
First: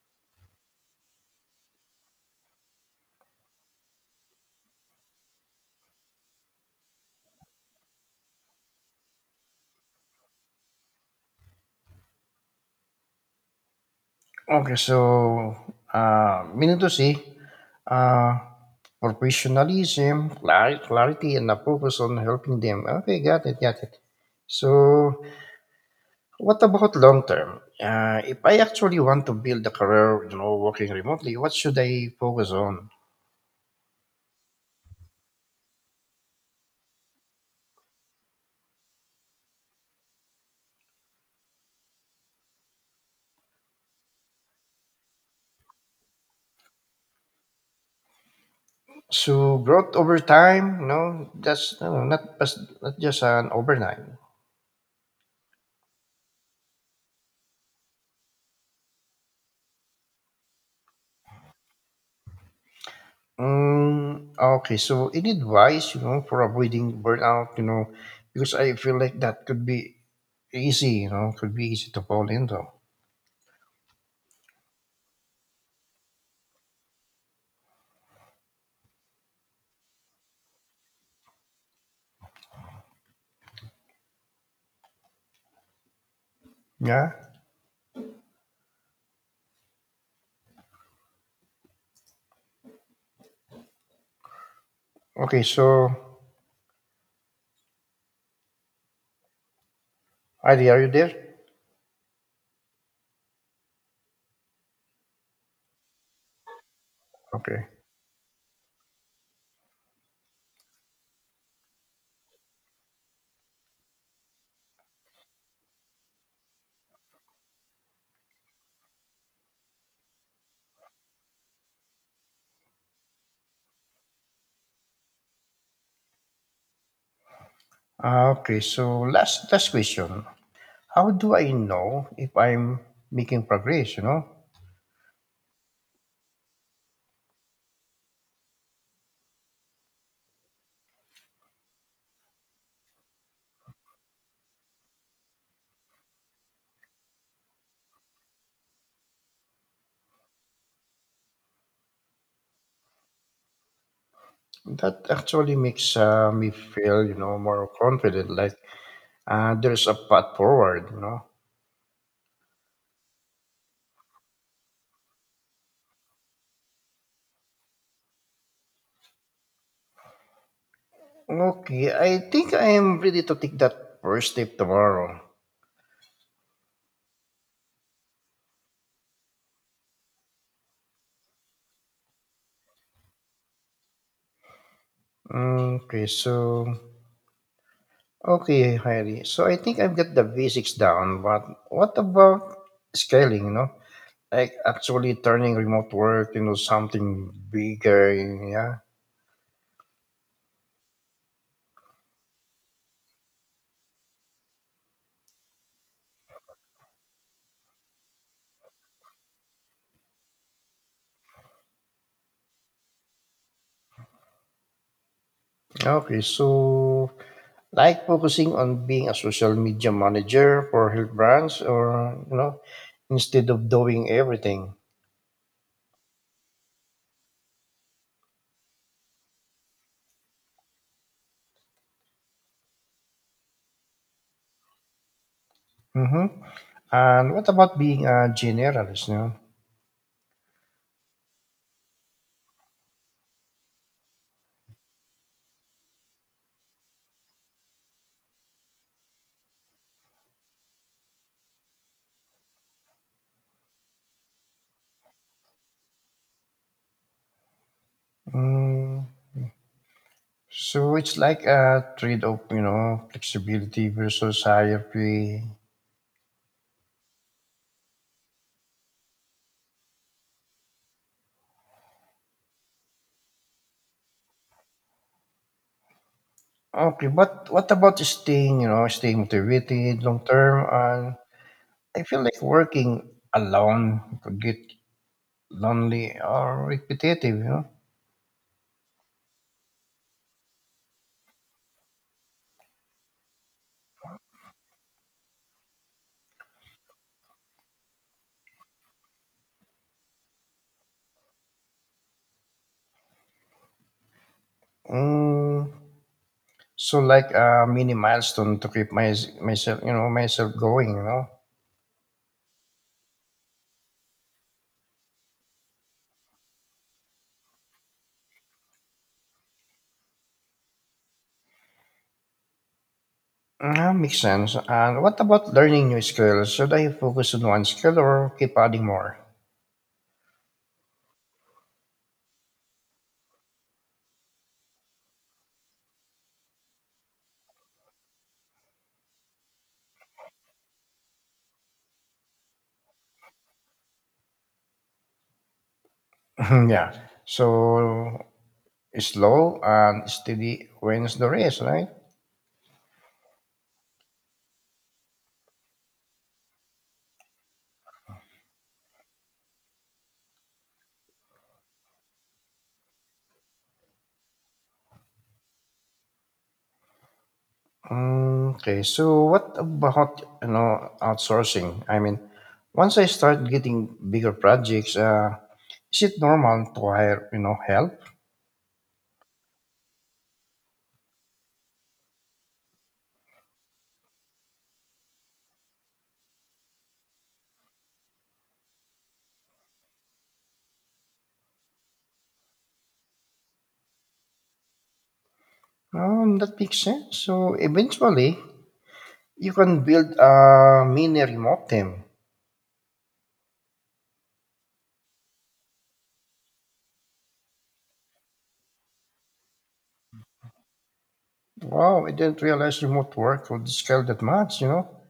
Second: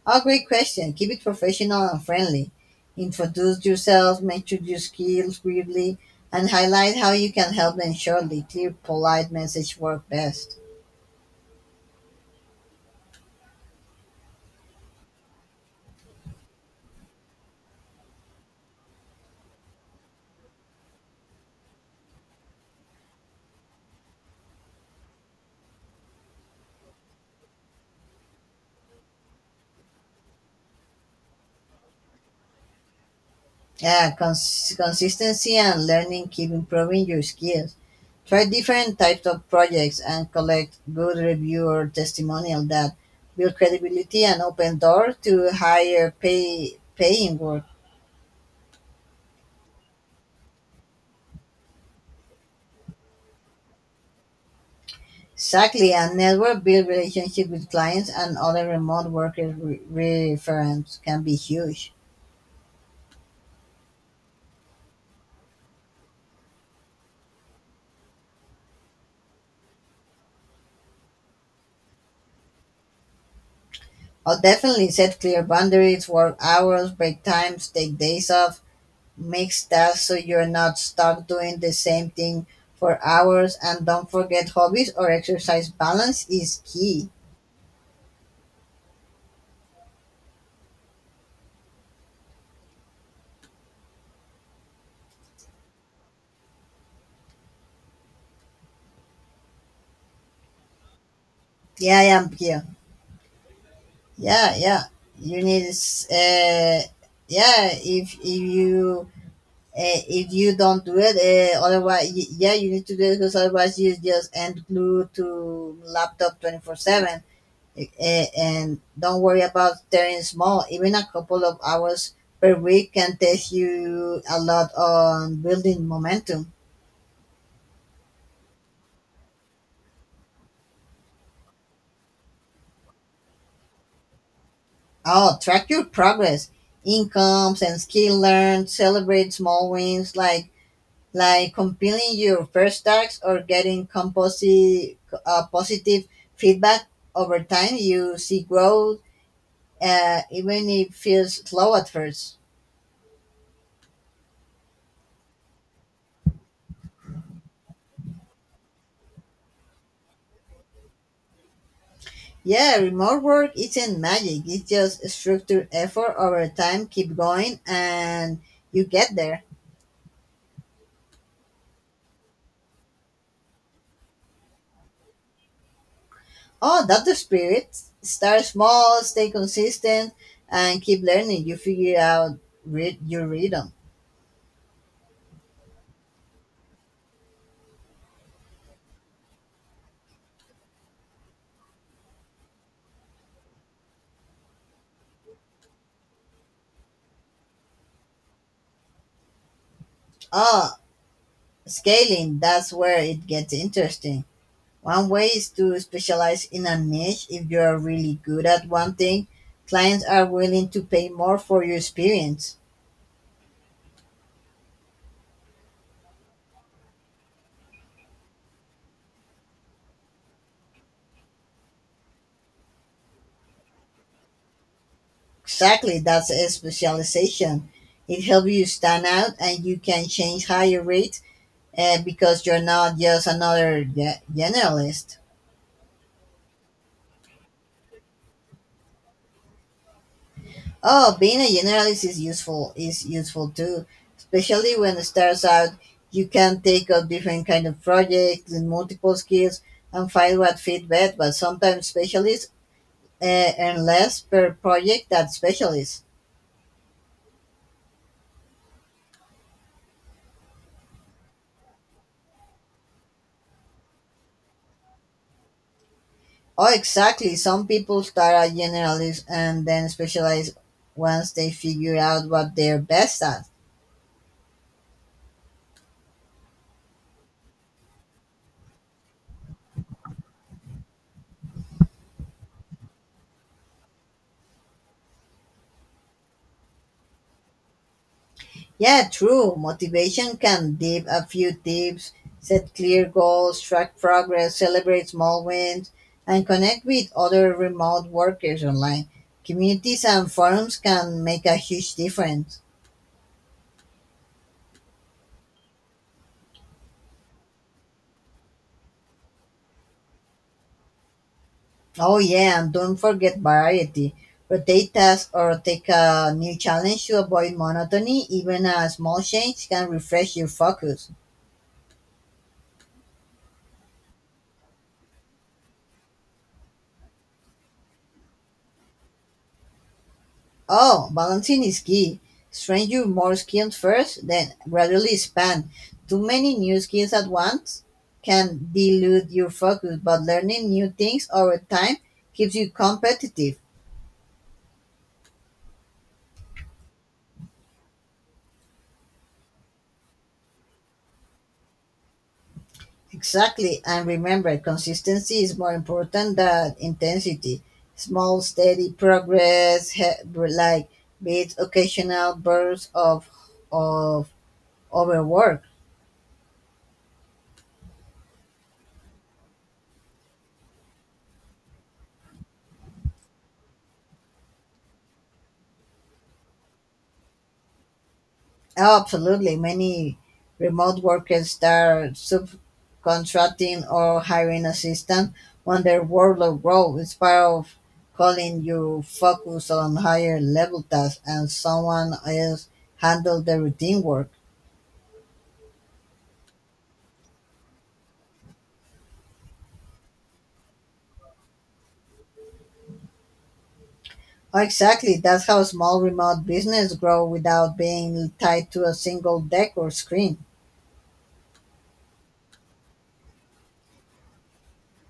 [SPEAKER 2] Oh, great question. Keep it professional and friendly. Introduce yourself, mention your skills briefly, and highlight how you can help them shortly. Clear, polite message work best.
[SPEAKER 1] Okay, so, uh, meaning to say, uh, professionalism, clar- clarity, and a focus on helping them. Okay, got it, got it. So, what about long term? Uh, if I actually want to build a career, you know, working remotely, what should I focus on?
[SPEAKER 2] Yeah, cons- consistency and learning keep improving your skills. Try different types of projects and collect good review or testimonial that build credibility and open doors to higher pay paying work.
[SPEAKER 1] So, growth over time. No, that's you not, just- not just an overnight.
[SPEAKER 2] Exactly, and network build relationship with clients and other remote workers re- reference can be huge.
[SPEAKER 1] Um, okay, so any advice, you know, for avoiding burnout, you know, because I feel like that could be easy, you know, could be easy to fall into.
[SPEAKER 2] I'll definitely set clear boundaries, work hours, break times, take days off, mix tasks so you're not stuck doing the same thing for hours, and don't forget hobbies or exercise. Balance is key.
[SPEAKER 1] Yeah. Okay, so, Heidi, are you there?
[SPEAKER 2] Yeah, I am here. Yeah, yeah. You need, s- uh,
[SPEAKER 1] Okay.
[SPEAKER 2] yeah, if, if you eh, If you don't do it, eh, otherwise, y- yeah, you need to do it because otherwise you just end glued to laptop twenty-four seven. Eh, And don't worry about staring small. Even a couple of hours per week can teach you a lot on building momentum.
[SPEAKER 1] Uh, okay, so last last question. How do I know if I'm making progress, you know?
[SPEAKER 2] Oh, track your progress, incomes, and skill learned. Celebrate small wins like like compiling your first tasks or getting composi- uh, positive feedback over time you see growth uh, even if it feels slow at first.
[SPEAKER 1] That actually makes uh, me feel, you know, more confident, like uh, there's a path forward, you know.
[SPEAKER 2] Yeah, remote work isn't magic. It's just structured effort over time. Keep going and you get there.
[SPEAKER 1] Okay, I think I am ready to take that first step tomorrow.
[SPEAKER 2] Oh, that's the spirit. Start small, stay consistent, and keep learning. You figure out, read your rhythm.
[SPEAKER 1] Mm, okay, so okay, Heidi. So I think I've got the basics down, but what about scaling, you know? Like actually turning remote work into something bigger, yeah.
[SPEAKER 2] Oh, scaling, that's where it gets interesting. One way is to specialize in a niche. If you are really good at one thing, clients are willing to pay more for your experience.
[SPEAKER 1] Okay, so like focusing on being a social media manager for health brands or, you know, instead of doing everything.
[SPEAKER 2] Exactly, that's a specialization. It helps you stand out and you can change higher rates uh, because you're not just another ge- generalist.
[SPEAKER 1] Mm-hmm. And what about being a generalist, you know?
[SPEAKER 2] Oh, being a generalist is useful is useful too, especially when it starts out. You can take up different kind of projects and multiple skills and find what fit best. But sometimes specialists eh, and less per project than specialists.
[SPEAKER 1] Mm, so it's like a trade off, you know, flexibility versus higher pay.
[SPEAKER 2] Oh, exactly. Some people start as generalists and then specialize once they figure out what they're best at.
[SPEAKER 1] Okay, but what about staying, you know, staying motivated long term? And I feel like working alone could get lonely or repetitive, you know.
[SPEAKER 2] Yeah, true. Motivation can dip a few tips, set clear goals, track progress, celebrate small wins, and connect with other remote workers online. Communities and forums can make a huge difference.
[SPEAKER 1] Mm, so like a mini milestone to keep my, myself, you know, myself going, you know.
[SPEAKER 2] Oh yeah, and don't forget variety. Rotate tasks or take a new challenge to avoid monotony. Even a small change can refresh your focus.
[SPEAKER 1] Ah, makes sense. And what about learning new skills? Should I focus on one skill or keep adding more?
[SPEAKER 2] Oh, balancing is key. Train your more skills first, then gradually expand. Too many new skills at once can dilute your focus, but learning new things over time keeps you competitive.
[SPEAKER 1] [LAUGHS] Yeah. So slow and steady wins the race, right?
[SPEAKER 2] Exactly. And remember, consistency is more important than intensity. Small, steady progress, he- like beats occasional bursts of, of overwork.
[SPEAKER 1] Mm, okay, so what about, you know, outsourcing? I mean, once I start getting bigger projects, uh, is it normal to hire, you know, help?
[SPEAKER 2] Oh, absolutely. Many remote workers start subcontracting or hiring assistants when their workload grows. It's part of calling you focus on higher level tasks and someone else handle the routine work.
[SPEAKER 1] Um, that makes sense. So eventually, you can build a mini remote team.
[SPEAKER 2] Oh, exactly. That's how small remote business grow without being tied to a single deck or screen.
[SPEAKER 1] Wow, I didn't realize remote work would scale that much. You know,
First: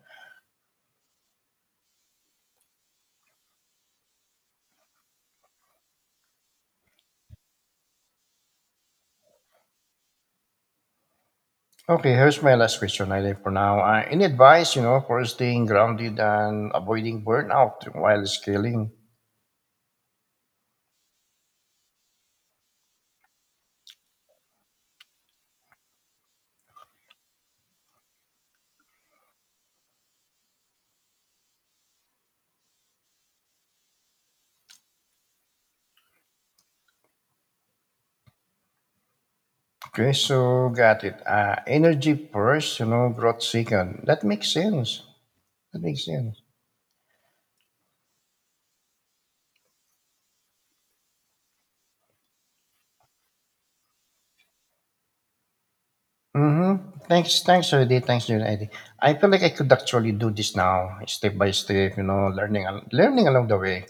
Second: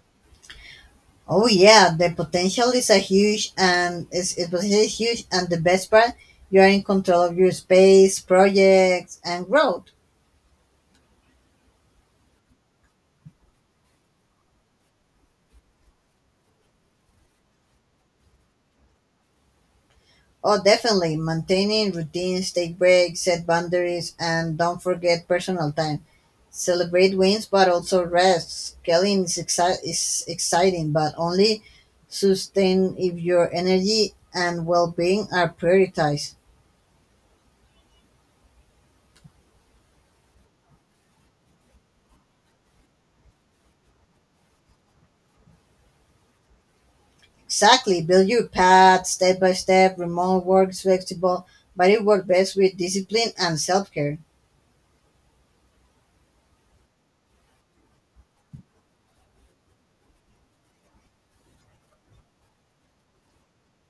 [SPEAKER 2] Oh yeah, the potential is a huge and is it was huge, and the best part, you are in control of your space, projects and growth.
[SPEAKER 1] okay, here's my last question, I think, for now. Uh, any advice, you know, for staying grounded and avoiding burnout while scaling?
[SPEAKER 2] Oh, definitely. Maintaining routines, take breaks, set boundaries, and don't forget personal time. Celebrate wins, but also rest. Scaling is, exci- is exciting, but only sustain if your energy and well being are prioritized.
[SPEAKER 1] Okay, so got it. Uh, energy first, you know, growth second. That makes sense. That makes sense.
[SPEAKER 2] Exactly. Build your path step by step. Remote work is flexible, but it works best with discipline and self care.
[SPEAKER 1] Mm-hmm. Thanks, thanks, Eddie. Thanks, Eddie. I feel like I could actually do this now, step by step, you know, learning, al- learning along the way.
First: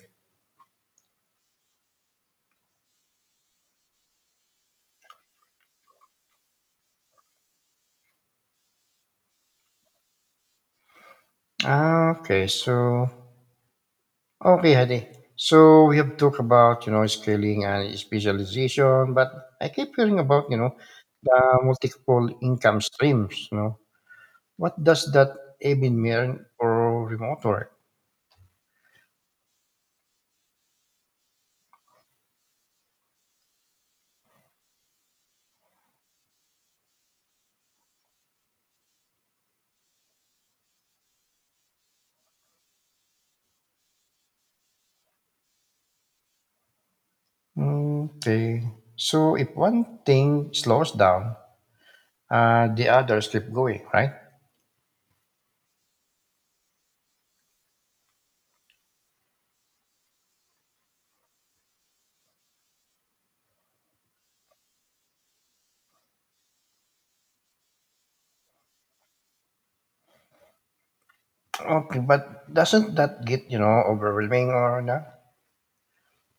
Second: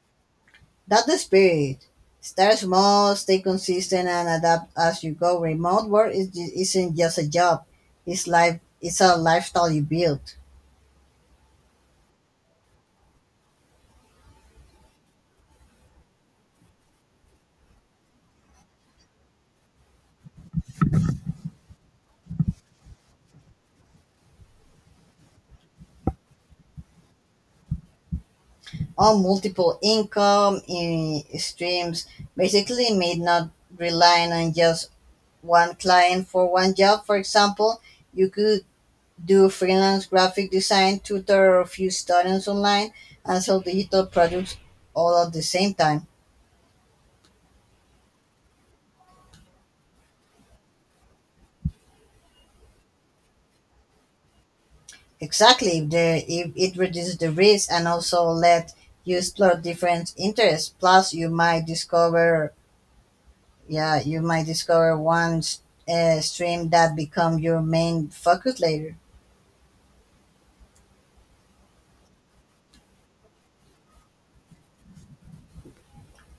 [SPEAKER 2] That's the spirit. Start small, stay consistent, and adapt as you go. Remote work is, isn't just a job; it's life. It's a lifestyle you build
[SPEAKER 1] Ah, okay, so okay, Hadi. So we have talked about, you know, scaling and specialization, but I keep hearing about, you know, the multiple income streams. You know, what does that even mean for remote work?
[SPEAKER 2] on multiple income in streams. Basically, made not relying on just one client for one job. For example, you could do freelance graphic design, tutor a few students online, and sell digital products all at the same time.
[SPEAKER 1] Okay, so if one thing slows down, uh, the others keep going, right?
[SPEAKER 2] Exactly. The, if it reduces the risk and also let you explore different interests. Plus, you might discover, yeah, you might discover one s- uh, stream that become your main focus later.
[SPEAKER 1] Okay, but doesn't that get, you know, overwhelming or not?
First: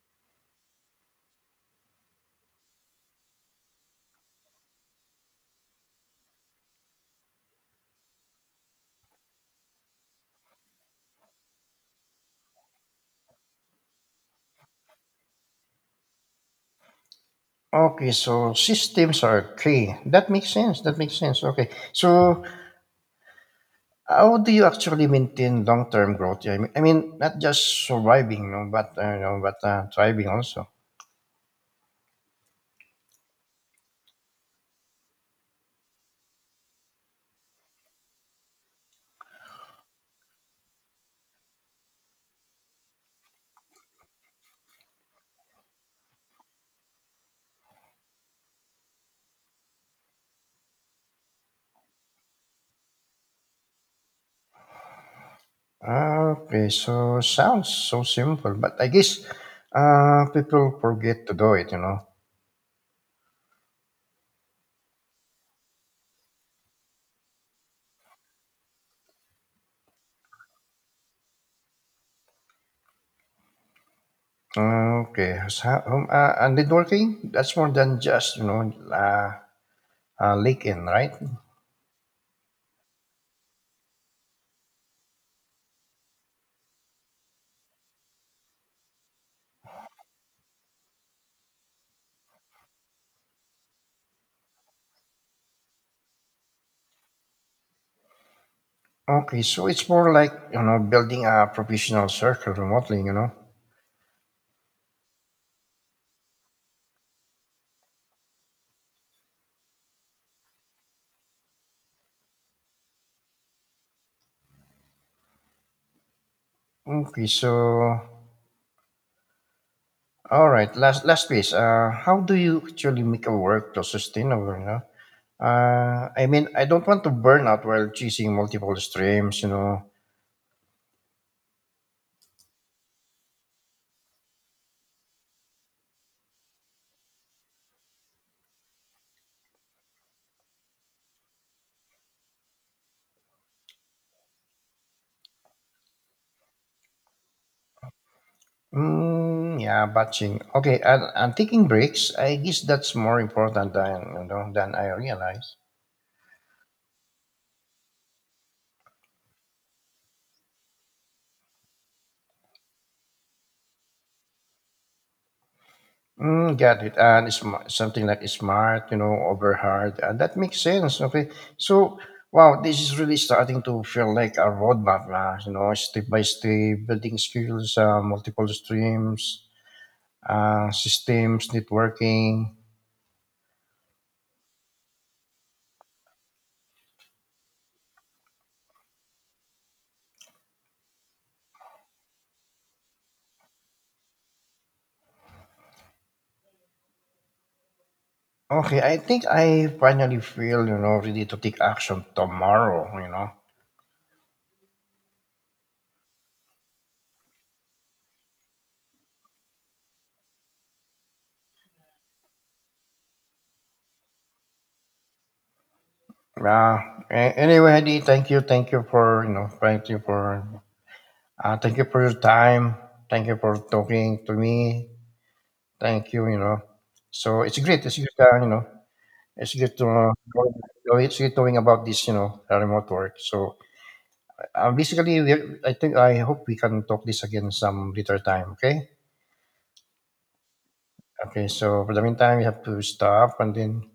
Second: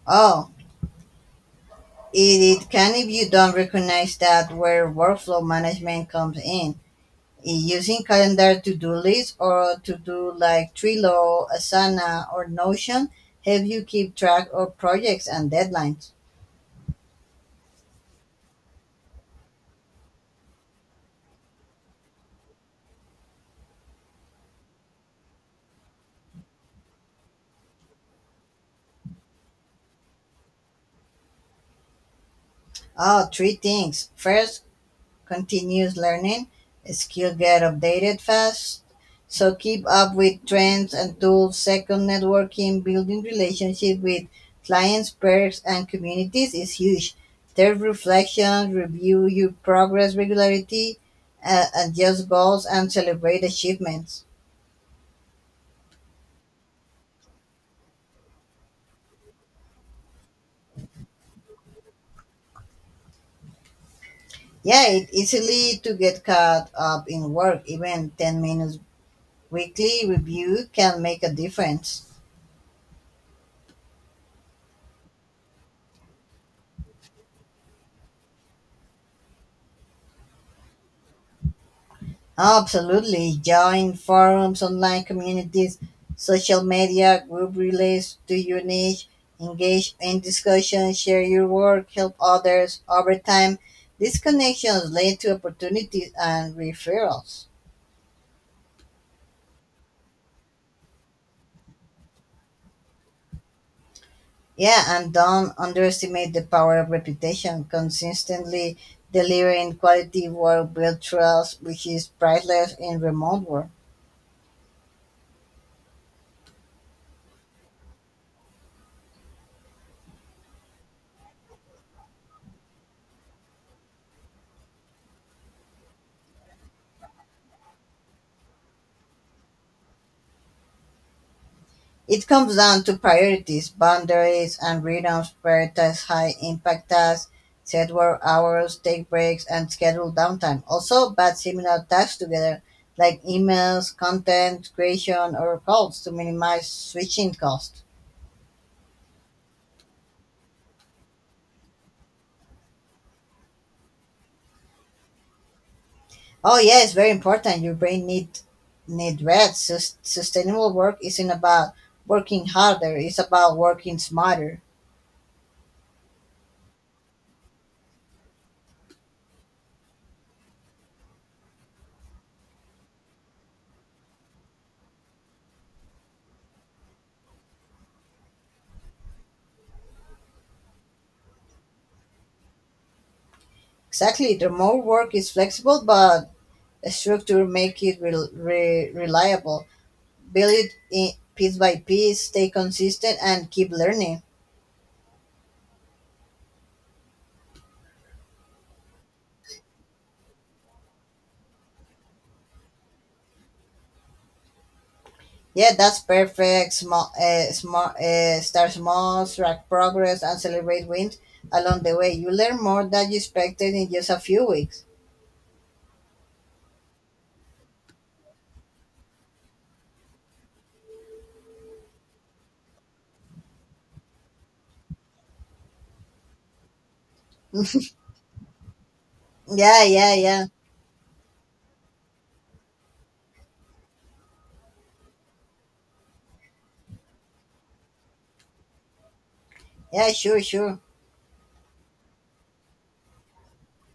[SPEAKER 2] Oh, it, it can if you don't recognize that where workflow management comes in. In Using calendar to-do lists or to-do like Trello, Asana, or Notion help you keep track of projects and deadlines.
[SPEAKER 1] Okay, so systems are key. That makes sense. That makes sense. Okay, so how do you actually maintain long term growth? I mean, I mean, not just surviving, no, but uh, you know, but uh, thriving also.
[SPEAKER 2] Oh, three things. First, continuous learning, skills get updated fast, so keep up with trends and tools. Second, networking, building relationship with clients, peers and communities is huge. Third, reflection, review your progress regularity, uh, adjust goals and celebrate achievements.
[SPEAKER 1] Ah, okay, so sounds so simple, but I guess uh, people forget to do it. You know.
[SPEAKER 2] Yeah, it easily to get caught up in work. Even ten minutes weekly review can make a difference.
[SPEAKER 1] Ah, okay, so, um, uh, and networking, that's more than just, you know, uh, uh, LinkedIn, right?
[SPEAKER 2] Absolutely. Join forums, online communities, social media, group relays to your niche, engage in discussion, share your work, help others. Over time, these connections lead to opportunities and referrals.
[SPEAKER 1] Okay, so it's more like, you know, building a professional circle remotely. You know.
[SPEAKER 2] Yeah, and don't underestimate the power of reputation. Consistently delivering quality work builds trust, which is priceless in remote work.
[SPEAKER 1] Okay, so all right, last last piece. Uh, how do you actually make a workflow sustainable? You know, uh, I mean, I don't want to burn out while chasing multiple streams. You know,
[SPEAKER 2] It comes down to priorities, boundaries, and rhythms. Prioritize high impact tasks, set work hours, take breaks, and schedule downtime. Also, batch similar tasks together, like emails, content creation, or calls to minimize switching costs.
[SPEAKER 1] mm, yeah, batching. Okay, and, and taking breaks. I guess that's more important than, you know, than I realize.
[SPEAKER 2] Oh, yeah, it's very important. Your brain need need rest. Sus- sustainable work isn't about working harder; it's about working smarter.
[SPEAKER 1] Mm, got it. And it's sm- something like smart, you know, over hard. And that makes sense. Okay. So, wow, this is really starting to feel like a roadmap, uh, you know, step by step, building skills, uh, multiple streams, uh, systems, networking.
[SPEAKER 2] Exactly. The more work is flexible, but a structure make it rel re- reliable. Build it in piece by piece, stay consistent and keep learning.
[SPEAKER 1] Okay. I think I finally feel, you know, ready to take action tomorrow, you know.
[SPEAKER 2] Yeah, that's perfect. Small uh, small uh, Start small, track progress and celebrate wins along the way. You learn more than you expected in just a few weeks.
[SPEAKER 1] Yeah. A- anyway, Hadi, thank you. Thank you for, you know, thank you for, uh, thank you for your time. Thank you for talking to me. Thank you, you know. So it's great. It's
[SPEAKER 2] [LAUGHS]
[SPEAKER 1] great uh, you know, it's great
[SPEAKER 2] Yeah,
[SPEAKER 1] to uh,
[SPEAKER 2] yeah, yeah.
[SPEAKER 1] know- it's great knowing about this, you know, uh, remote work. So uh, basically, we're, I think I hope we can talk this again some later time. Okay.
[SPEAKER 2] Yeah, sure, sure.
[SPEAKER 1] Okay. So for the meantime, we have to stop and then